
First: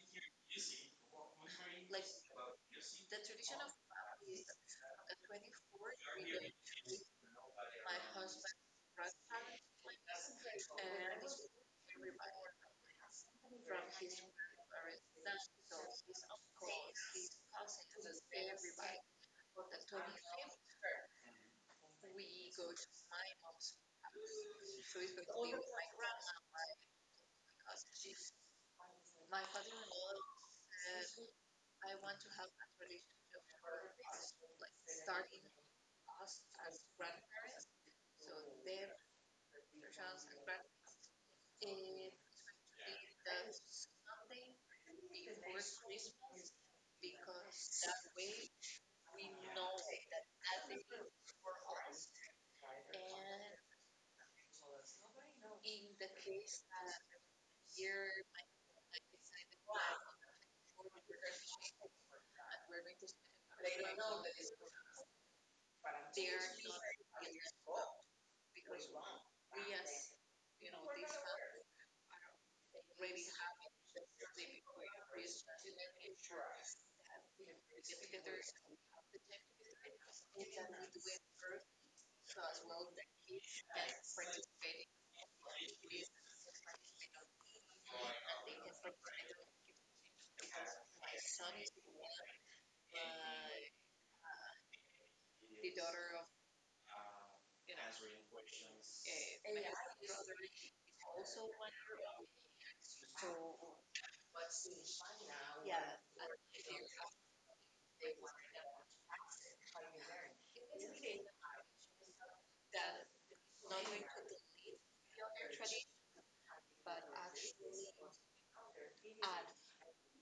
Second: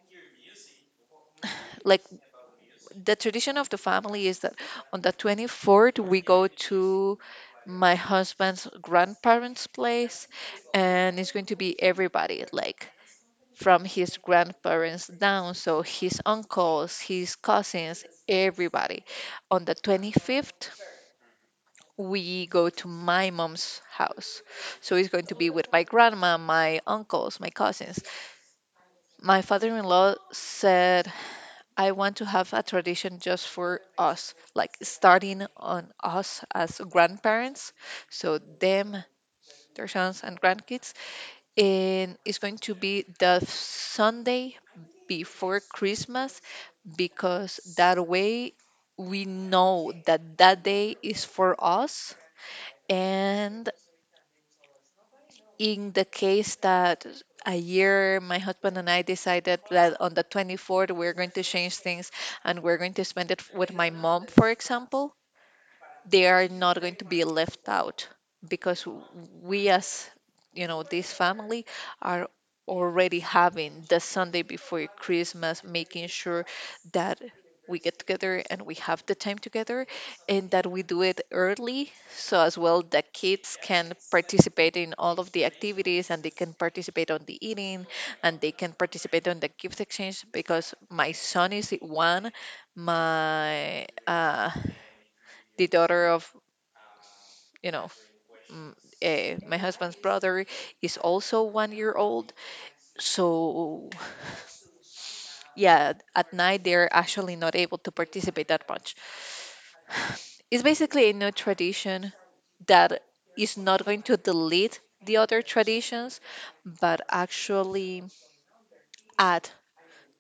[SPEAKER 1] like the tradition of the family is that on the 24th, we go to my husband's grandparents' place, and it's going to be everybody, like from his grandparents down. So his uncles, his cousins, everybody. On the 25th, we go to my mom's house. So it's going to be with my grandma, my uncles, my cousins. My father in law said, I want to have a tradition just for us, like starting on us as grandparents. So, them, their sons, and grandkids. And it's going to be the Sunday before Christmas, because that way we know that that day is for us, and in the case that a year my husband and I decided that on the 24th we're going to change things and we're going to spend it with my mom, for example, they are not going to be left out because we, as you know, this family are already having the Sunday before Christmas, making sure that we get together and we have the time together, and that we do it early so as well the kids can participate in all of the activities and they can participate on the eating and they can participate on the gift exchange. Because my son is one, my the daughter of you know mm, my husband's brother is also 1 year old. So yeah, at night they're actually not able to participate that much. It's basically a new tradition that is not going to delete the other traditions, but actually add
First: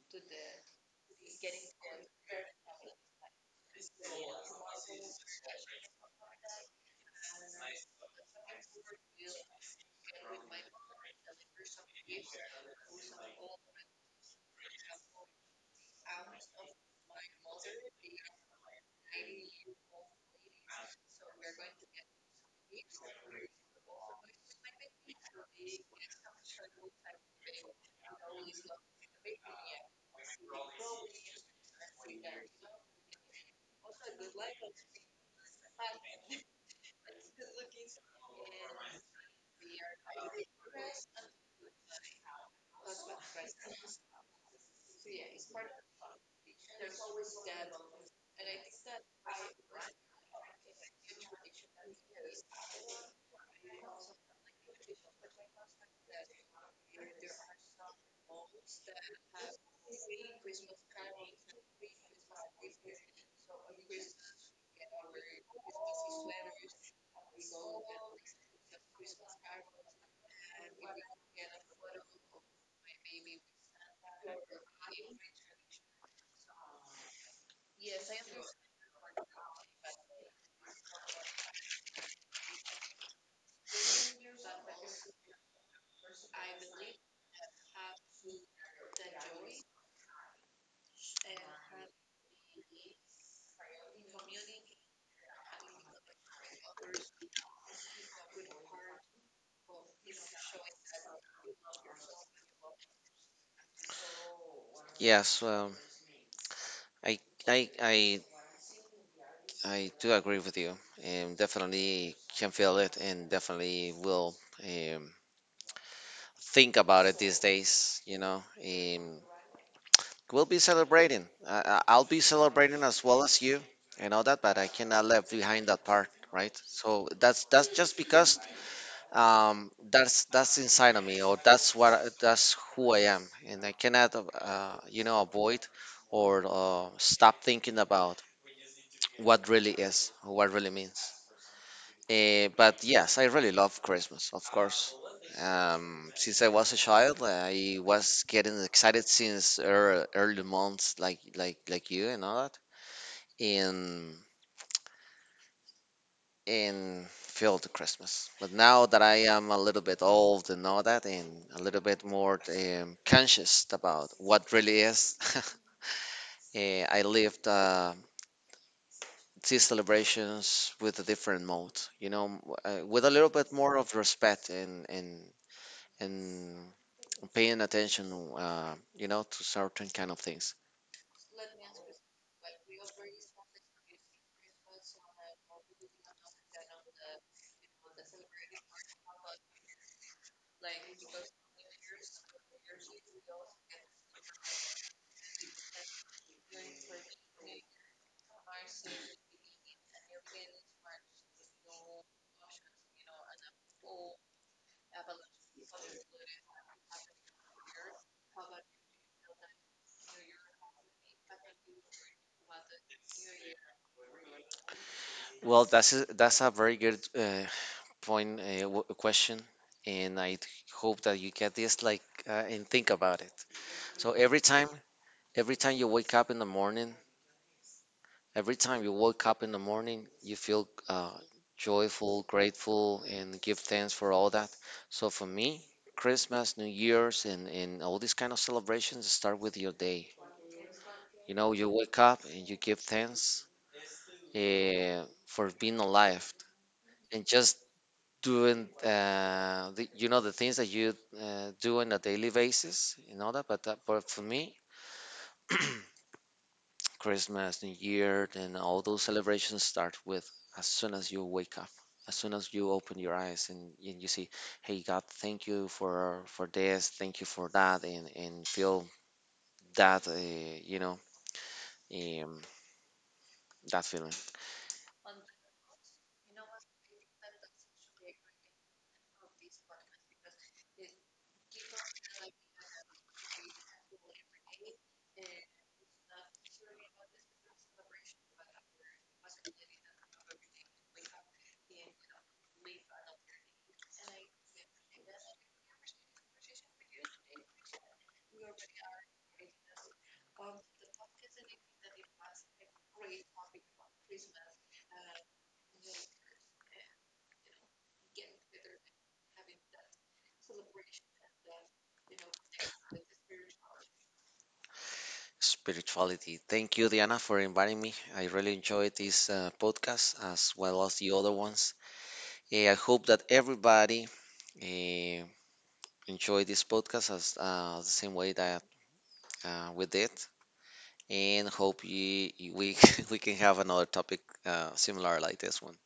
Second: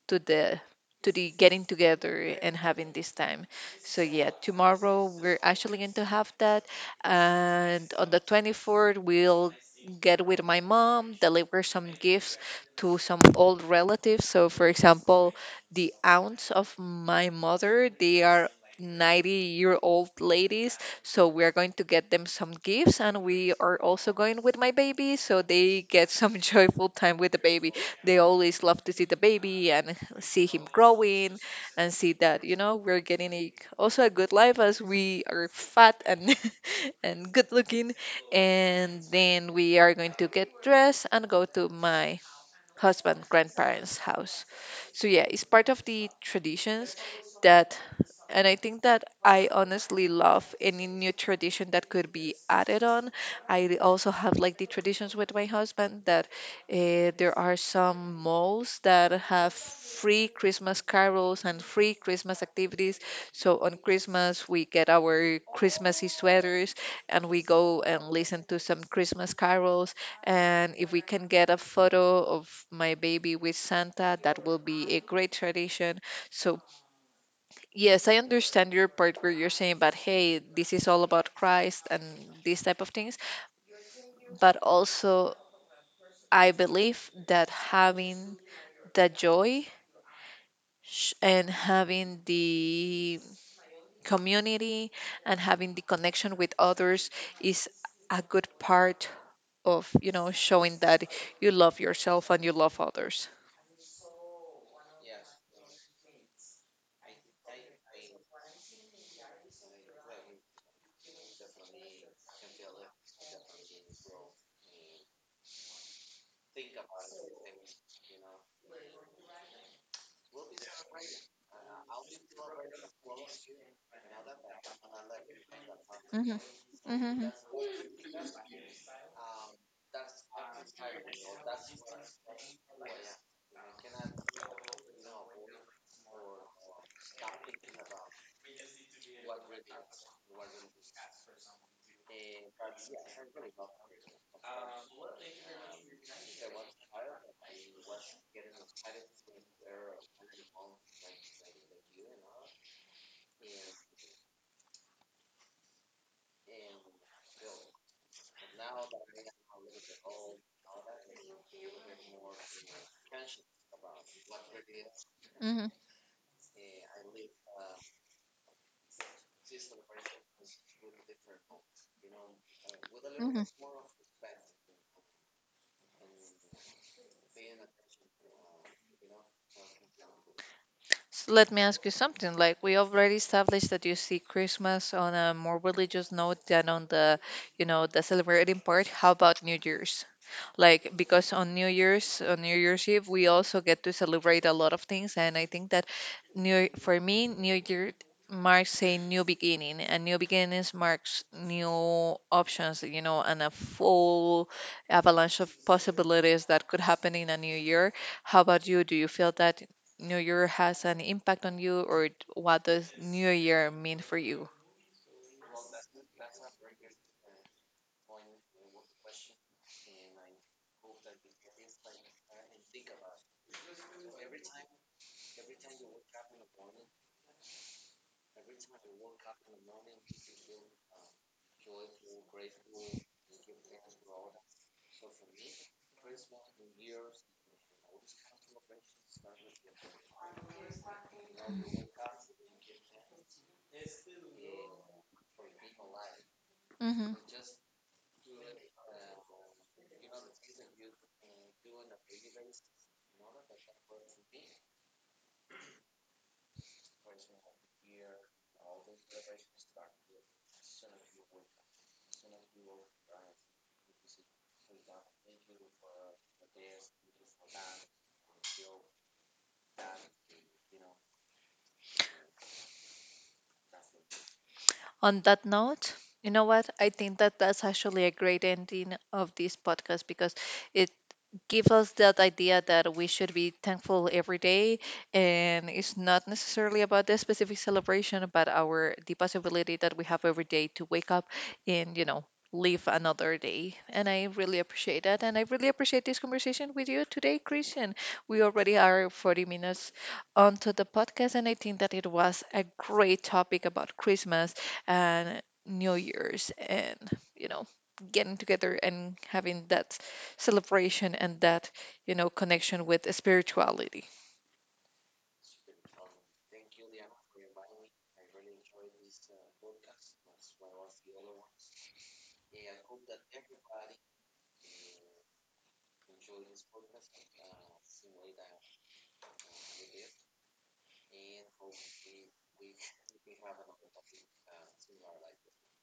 [SPEAKER 1] to the to the getting together and having this time. So yeah, tomorrow we're actually going to have that, and on the 24th we'll get with my mom, deliver some gifts to some old relatives. So for example, the aunts of my mother, they are 90-year-old ladies, so we are going to get them some gifts, and we are also going with my baby so they get some joyful time with the baby. They always love to see the baby and see him growing and see that, you know, we're getting a, also a good life as we are fat and and good looking. And then we are going to get dressed and go to my husband grandparents house. So yeah, it's part of the traditions that, and I think that I honestly love any new tradition that could be added on. I also have like the traditions with my husband that there are some malls that have free Christmas carols and free Christmas activities. So on Christmas, we get our Christmassy sweaters and we go and listen to some Christmas carols. And if we can get a photo of my baby with Santa, that will be a great tradition. So yes, I understand your part where you're saying about, hey, this is all about Christ and these type of things. But also, I believe that having the joy and having the community and having the connection with others is a good part of, you know, showing that you love yourself and you love others.
[SPEAKER 2] Yes, I, I, I, I do agree with you, and definitely can feel it, and definitely will um, think about it these days. You know, we'll be celebrating. I'll be celebrating as well as you and all that, but I cannot leave behind that part,
[SPEAKER 1] Hmm.
[SPEAKER 2] right? So
[SPEAKER 1] Hmm.
[SPEAKER 2] that's just because that's inside of me or that's what that's who I am and I cannot you know, avoid or stop thinking about what really is, what really means. But yes, I really love Christmas, of course. Since I was a child, I was getting excited since early months, like you and all that, and feel the Christmas. But now that I am a little bit old and all that, and a little bit more conscious about what really is, I lived these celebrations with a different mode, you know, with a little
[SPEAKER 1] Hmm. Hmm.
[SPEAKER 2] bit more of respect and paying attention, you know, to certain kind of things.
[SPEAKER 1] So let me ask you something. Like we already established that you see Christmas on a more religious note than on the, you know, the celebrating part. How about New Year's? Like, because on New Year's, on New Year's Eve, we also get to celebrate a lot of things, and I think that new for me new year marks a new beginning, and new beginnings marks new options, you know, and a full avalanche of possibilities that could happen in a new year. How about you? Do you feel that new year has an impact on you, or what does new year mean for you?
[SPEAKER 2] Well, that's a very good point, question, and I hope that you get this like, and think about it. So every time you wake up in the morning, every time you wake up in the morning, you feel joyful, grateful, and give thanks for all that. So for me, Christmas, New Year's, and all these kind of celebrations start with your day. You know, you wake up and you give thanks for being alive and just doing, you know, the things that you do on a daily basis and all that. But for me, Christmas, New Year, and all those celebrations start with, as soon as you wake up, as soon as you open your eyes and you see, hey God, thank you for this, thank you for that, and feel that you know, um, that feeling
[SPEAKER 1] On that note, you know what? I think that that's actually a great ending of this podcast, because it give us that idea that we should be thankful every day, and it's not necessarily about the specific celebration, but our the possibility that we have every day to wake up and, you know, live another day. And I really appreciate that, and I really appreciate this conversation with you today, Christian. We already are 40 minutes onto the podcast, and I think that it was a great topic about Christmas and New Year's and, you know, getting together and having that celebration and that, you know, connection with spirituality.
[SPEAKER 2] spirituality. Thank you, Diana, for inviting me. I really enjoyed this podcast as well as the other ones. I hope that everybody uh, enjoyed this podcast as the same way that we did. And hope we we can have another topic similar like this one.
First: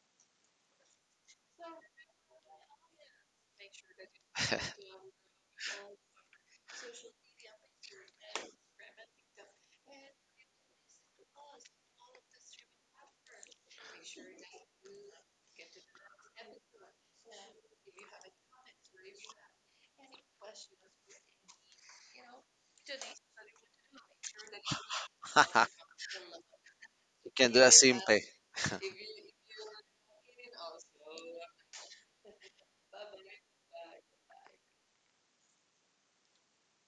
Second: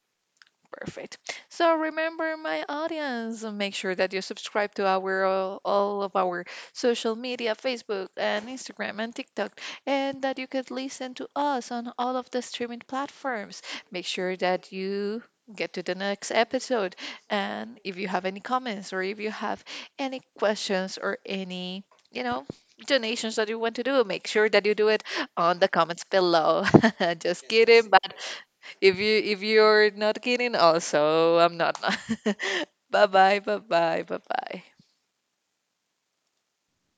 [SPEAKER 1] Perfect. So remember, my audience, make sure that you subscribe to our all of our social media, Facebook and Instagram and TikTok, and that you could listen to us on all of the streaming platforms. Make sure that you get to the next episode. And if you have any comments or if you have any questions or any, you know, donations that you want to do, make sure that you do it on the comments below.
[SPEAKER 2] You
[SPEAKER 1] Just
[SPEAKER 2] can do a
[SPEAKER 1] kidding, but
[SPEAKER 2] simple.
[SPEAKER 1] if you're not kidding, also I'm not. Bye bye bye bye bye bye.